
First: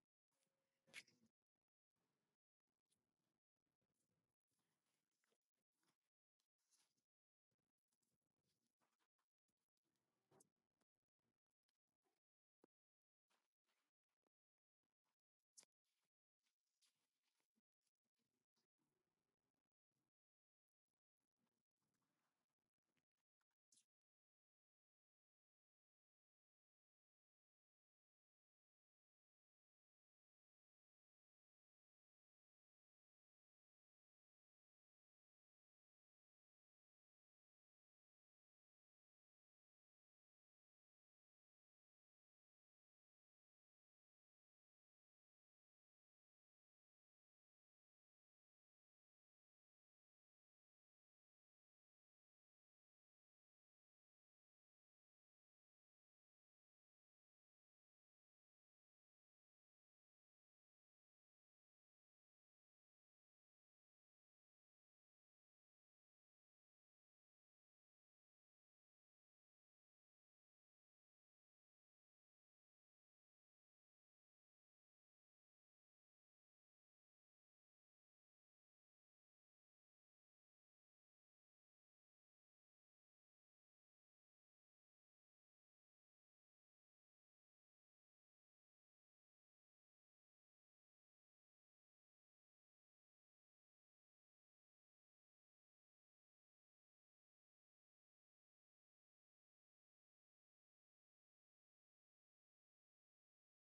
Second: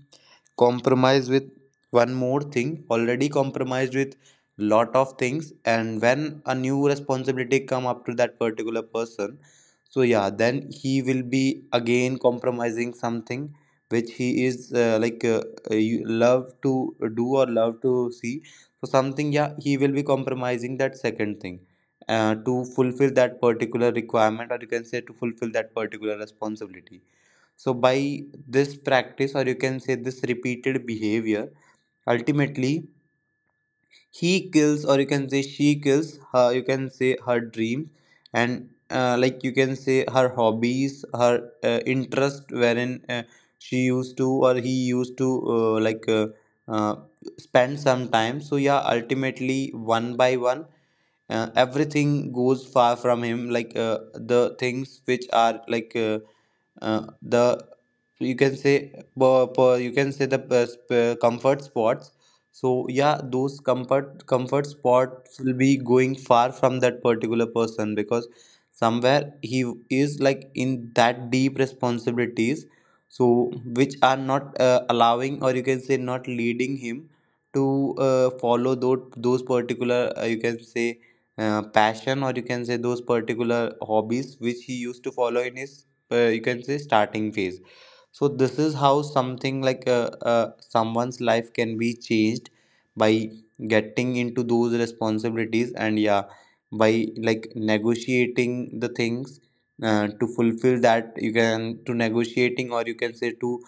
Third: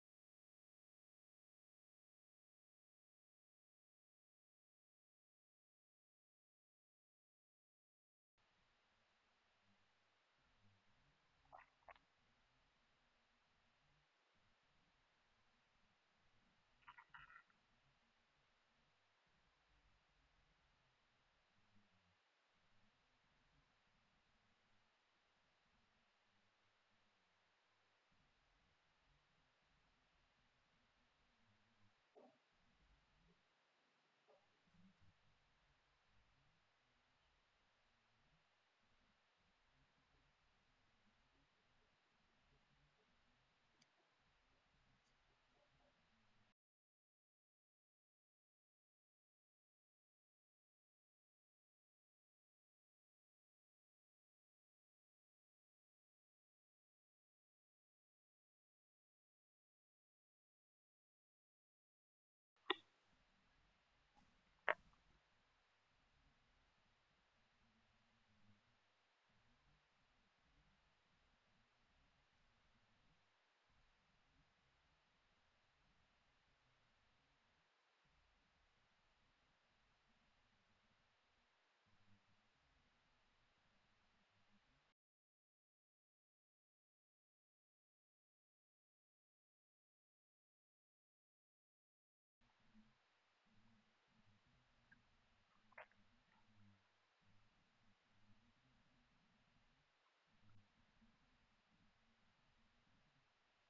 [SPEAKER 3] compromise with one more thing, already compromised with lot of things, and when a new responsibility come up to that particular person, so yeah then he will be again compromising something which he is uh, like uh, uh, you love to do or love to see. So something yeah, he will be compromising that second thing uh, to fulfill that particular requirement, or you can say to fulfill that particular responsibility. So, by this practice, or you can say this repeated behavior, ultimately he kills, or you can say she kills her, you can say her dreams, and uh, like you can say her hobbies, her uh, interest, wherein uh, she used to or he used to uh, like uh, uh, spend some time. So, yeah, ultimately, one by one. Uh, everything goes far from him like uh, the things which are like uh, uh, the you can say po- po- you can say the uh, sp- uh, comfort spots. So yeah those comfort comfort spots will be going far from that particular person, because somewhere he is like in that deep responsibilities, so which are not uh, allowing or you can say not leading him to uh, follow those those particular uh, you can say uh, passion, or you can say those particular hobbies which he used to follow in his uh, you can say starting phase. So this is how something like uh, uh, someone's life can be changed by getting into those responsibilities, and yeah by like negotiating the things uh, to fulfill that, you can to negotiating, or you can say to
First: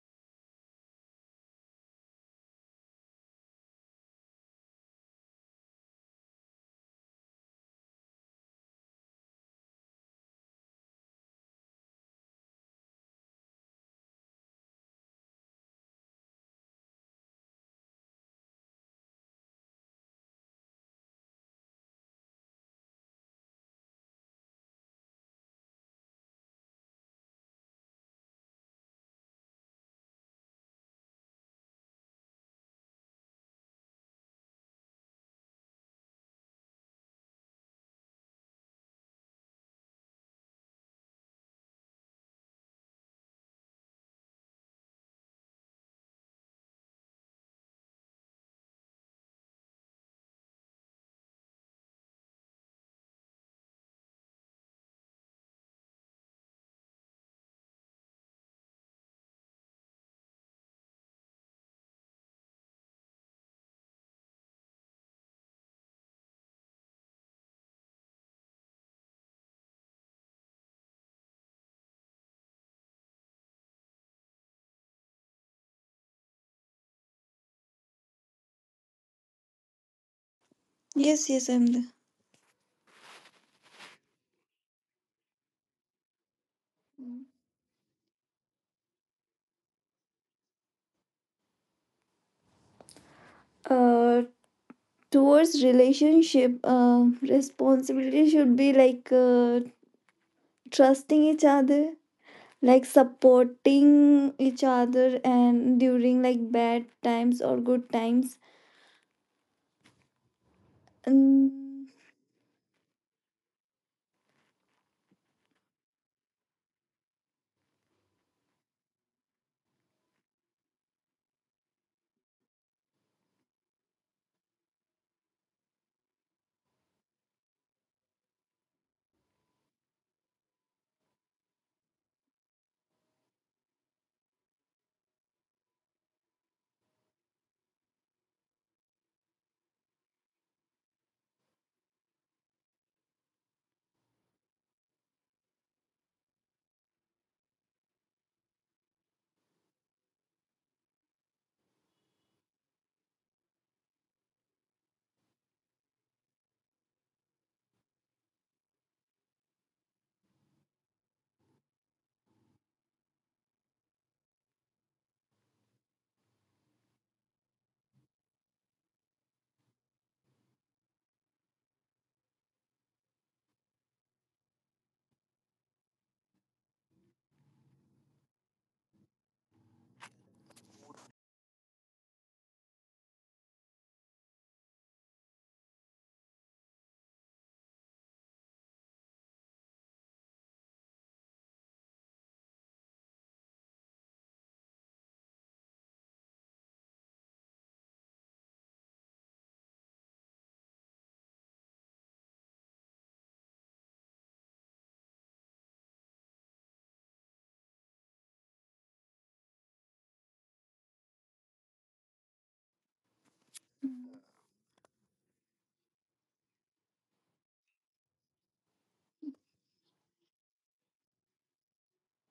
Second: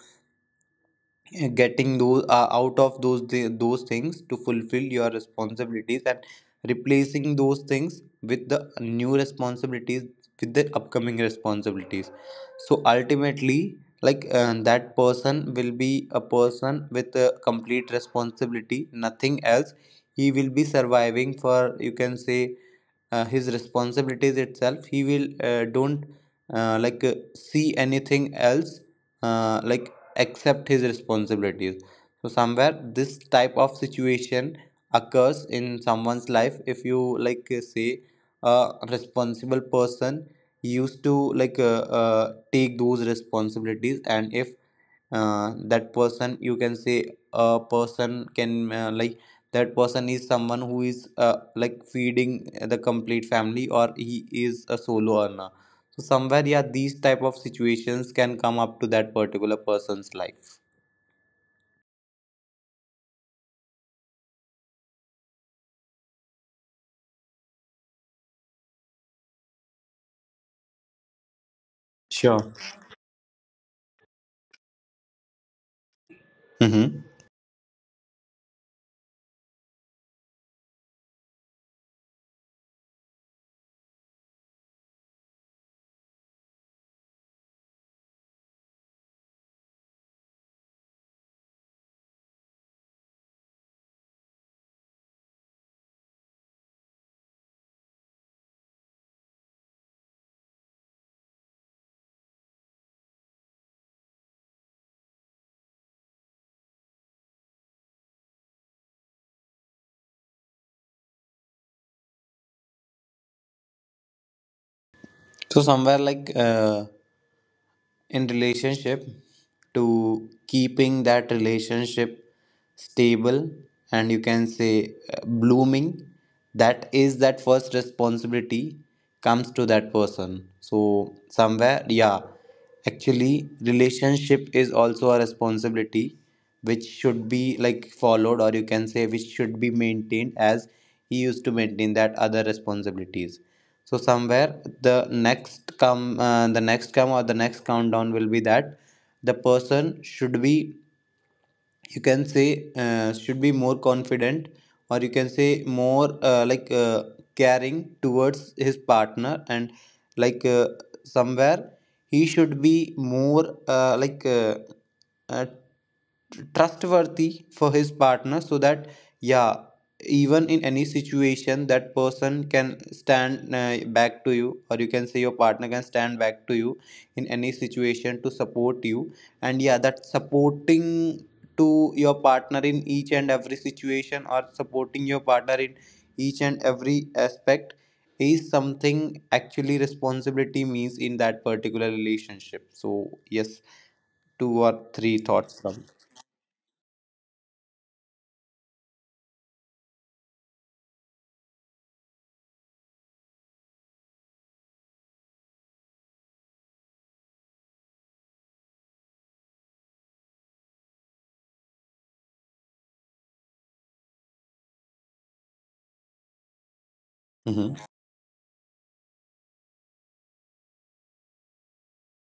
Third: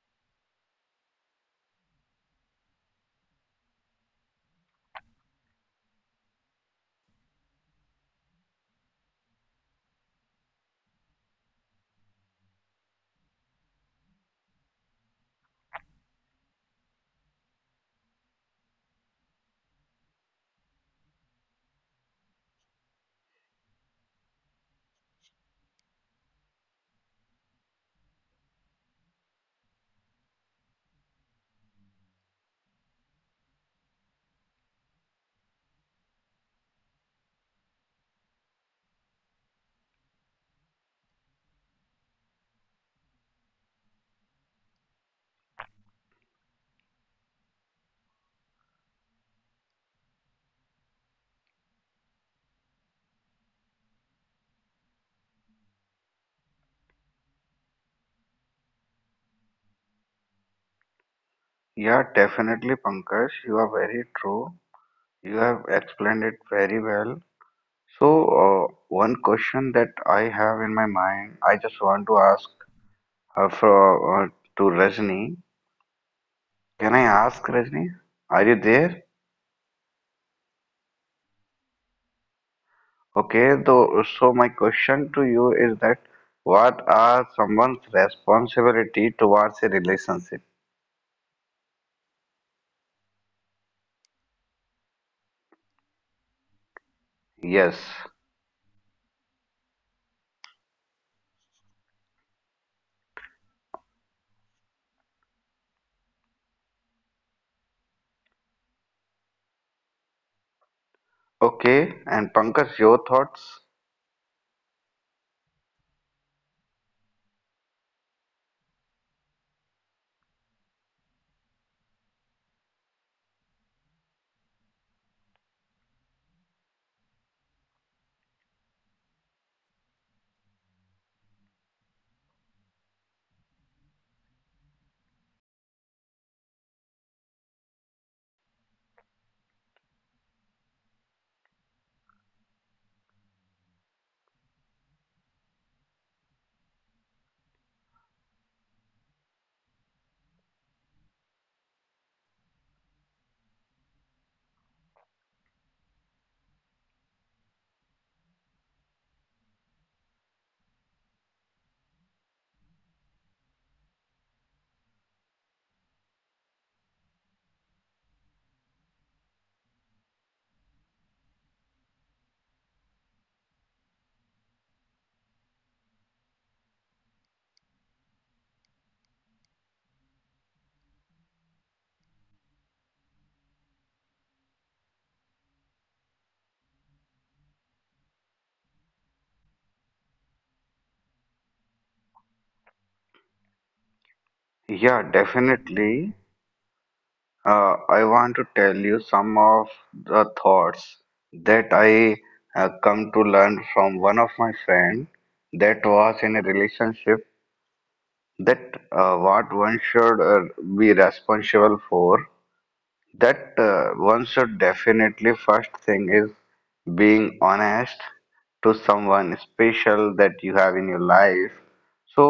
[SPEAKER 3] getting those uh, out of those thi- those things, to fulfill your responsibilities and replacing those things with the new responsibilities, with the upcoming responsibilities. So ultimately like uh, that person will be a person with a complete responsibility, nothing else. He will be surviving for, you can say uh, his responsibilities itself. He will uh, don't uh, like uh, see anything else uh, like accept his responsibilities. So somewhere this type of situation occurs in someone's life, if you like uh, say a responsible person used to like uh, uh, take those responsibilities. And if uh, that person, you can say a person can uh, like that person is someone who is uh, like feeding the complete family, or he is a solo earner. So somewhere yeah, these type of situations can come up to that particular person's life.
[SPEAKER 1] Yeah, definitely, Pankaj. You are very true. You have explained it very well. So, uh, one question that I have in my mind, I just want to
[SPEAKER 3] Sure.
[SPEAKER 1] ask uh, for uh, to Rajni.
[SPEAKER 3] Mm-hmm.
[SPEAKER 1] Can I ask Rajni? Are you there?
[SPEAKER 2] Yes, yes, I'm there.
[SPEAKER 1] Okay. Though, so my question to you is that what are someone's responsibility towards a relationship?
[SPEAKER 2] uh, Towards relationship, uh,
[SPEAKER 1] Yes.
[SPEAKER 2] responsibility should be like uh, trusting each other, like supporting each other and during like bad times or good times. And
[SPEAKER 1] Okay, and Pankaj, your thoughts?
[SPEAKER 3] So somewhere like uh, in relationship to keeping that relationship stable and you can say uh, blooming, that is that first responsibility comes to that person. So somewhere yeah, actually relationship is also a responsibility which should be like followed, or you can say which should be maintained as he used to maintain that other responsibilities. So somewhere the next come uh, the next come or the next countdown will be that the person should be you can say uh, should be more confident, or you can say more uh, like uh, caring towards his partner, and like uh, somewhere he should be more uh, like uh, uh, tr- trustworthy for his partner, so that yeah even in any situation that person can stand uh, back to you, or you can say your partner can stand back to you in any situation to support you. And yeah, that supporting to your partner in each and every situation, or supporting your partner in each and every aspect, is something actually responsibility means in that particular relationship. So yes, two or
[SPEAKER 1] Yeah,
[SPEAKER 3] three thoughts from.
[SPEAKER 1] definitely. Uh, I want to tell you some of the thoughts that I uh, come to learn from one of my friend that was in a relationship, that uh, what one should uh, be responsible for. That uh, one should definitely first thing is being
[SPEAKER 3] Mm-hmm.
[SPEAKER 1] honest to someone special that you have in your life. So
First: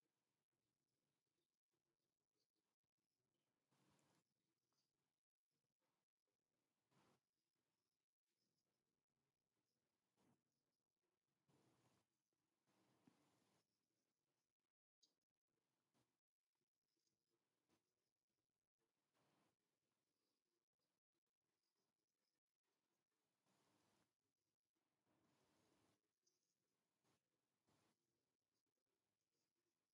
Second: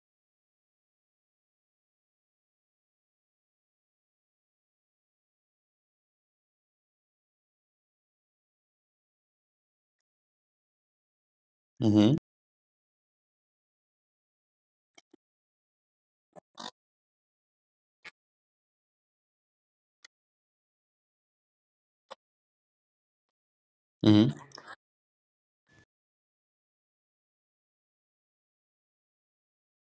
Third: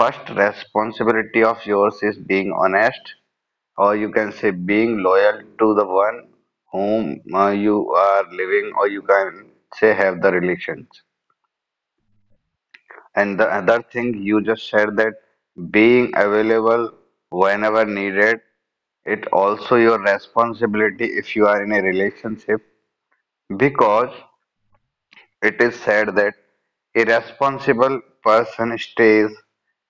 [SPEAKER 1] first responsibility of yours is being honest or you can say being loyal to the one whom uh, you are living or you can say have the relations.
[SPEAKER 3] Mm-hmm.
[SPEAKER 1] And the other thing you just said, that being available whenever needed, it also your responsibility if you are in a relationship, because
[SPEAKER 3] Mm-hmm.
[SPEAKER 1] it is said that a responsible person stays,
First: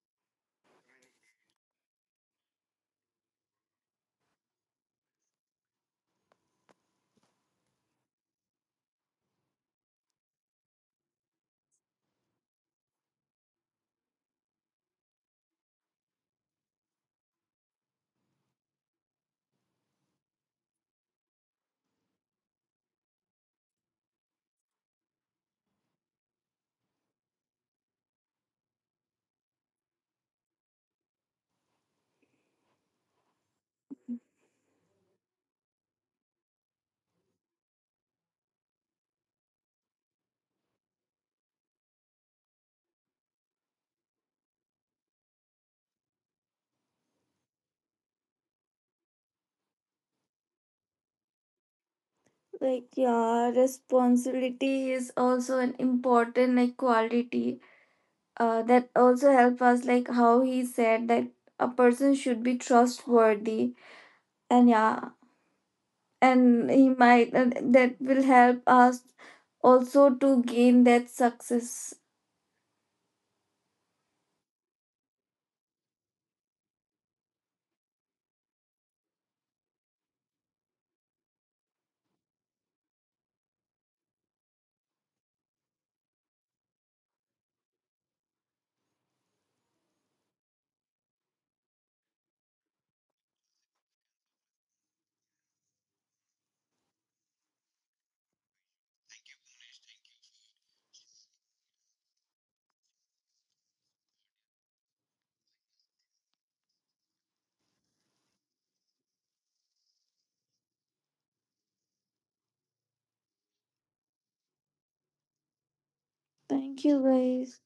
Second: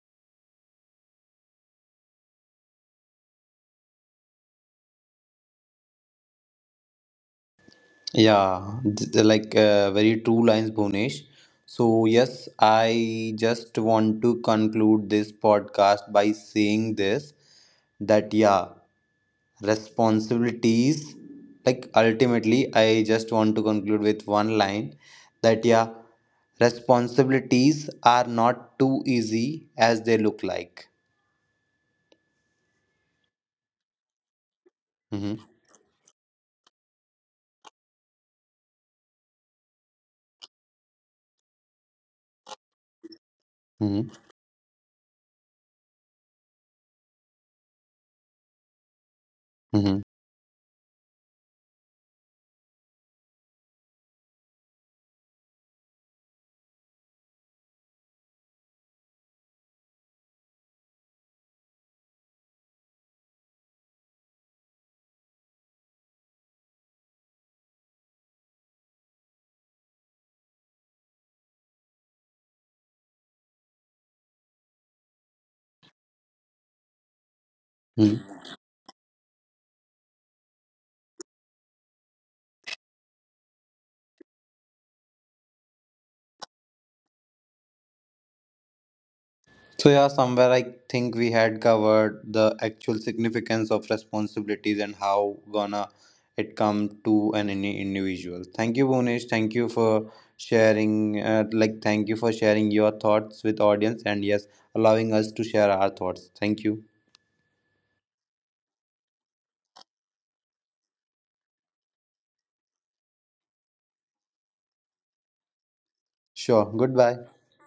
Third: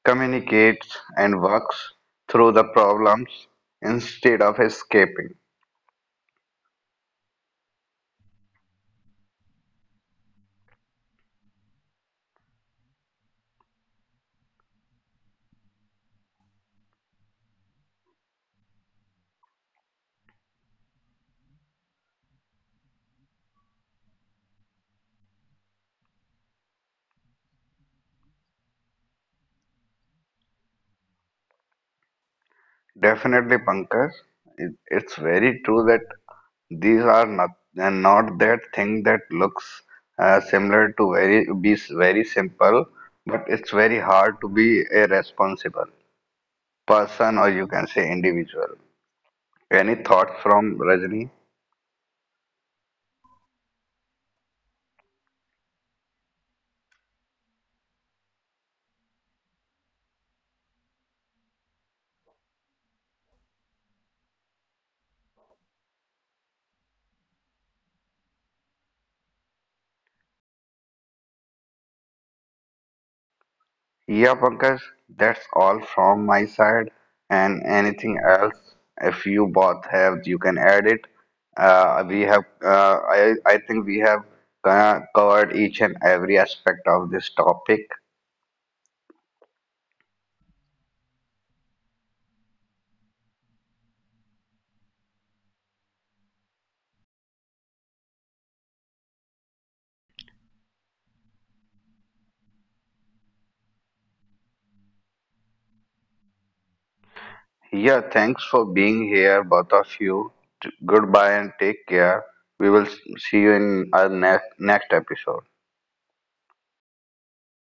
[SPEAKER 1] communicates, and works through the problems instead of escaping.
[SPEAKER 3] Yeah, th- like uh, very true lines, Bhunesh. So, yes, I just want to conclude this podcast by saying this that, yeah, responsibilities, like ultimately, I just want to conclude with one line that, yeah, responsibilities are not too easy as they look like.
[SPEAKER 1] Definitely, Pankaj, it, it's
[SPEAKER 3] Mm-hmm.
[SPEAKER 1] very true that these are not and not that thing that looks uh, similar to very be s- very simple, but it's very
[SPEAKER 3] Mm-hmm.
[SPEAKER 1] hard to be a responsible person or you can say individual. Any
[SPEAKER 3] Mm-hmm.
[SPEAKER 1] thoughts from Rajni?
[SPEAKER 2] like yeah, responsibility is also an important like quality uh, that also help us, like how he said that a person should be trustworthy, and yeah, and he might, and that will help us also to gain that success.
[SPEAKER 1] Yeah, Pankaj, that's all from my side. And anything
[SPEAKER 3] Mm-hmm.
[SPEAKER 1] else, if you both have, you can add it. Uh, we have, uh, I, I think we have uh, covered each and every aspect of this topic.
[SPEAKER 3] So, yeah, somewhere I think we had covered the actual significance of responsibilities and how gonna it come to an ini- individual. Thank you, Bhunesh. Thank you for sharing. Uh, like, thank you for sharing your thoughts with audience, and yes, allowing us to share our thoughts. Thank you.
[SPEAKER 1] Yeah, thanks for being here, both of you. T- goodbye and take care. We will s- see you in our next next episode.
[SPEAKER 3] Sure.
[SPEAKER 2] Thank you,
[SPEAKER 3] Goodbye.
[SPEAKER 2] guys.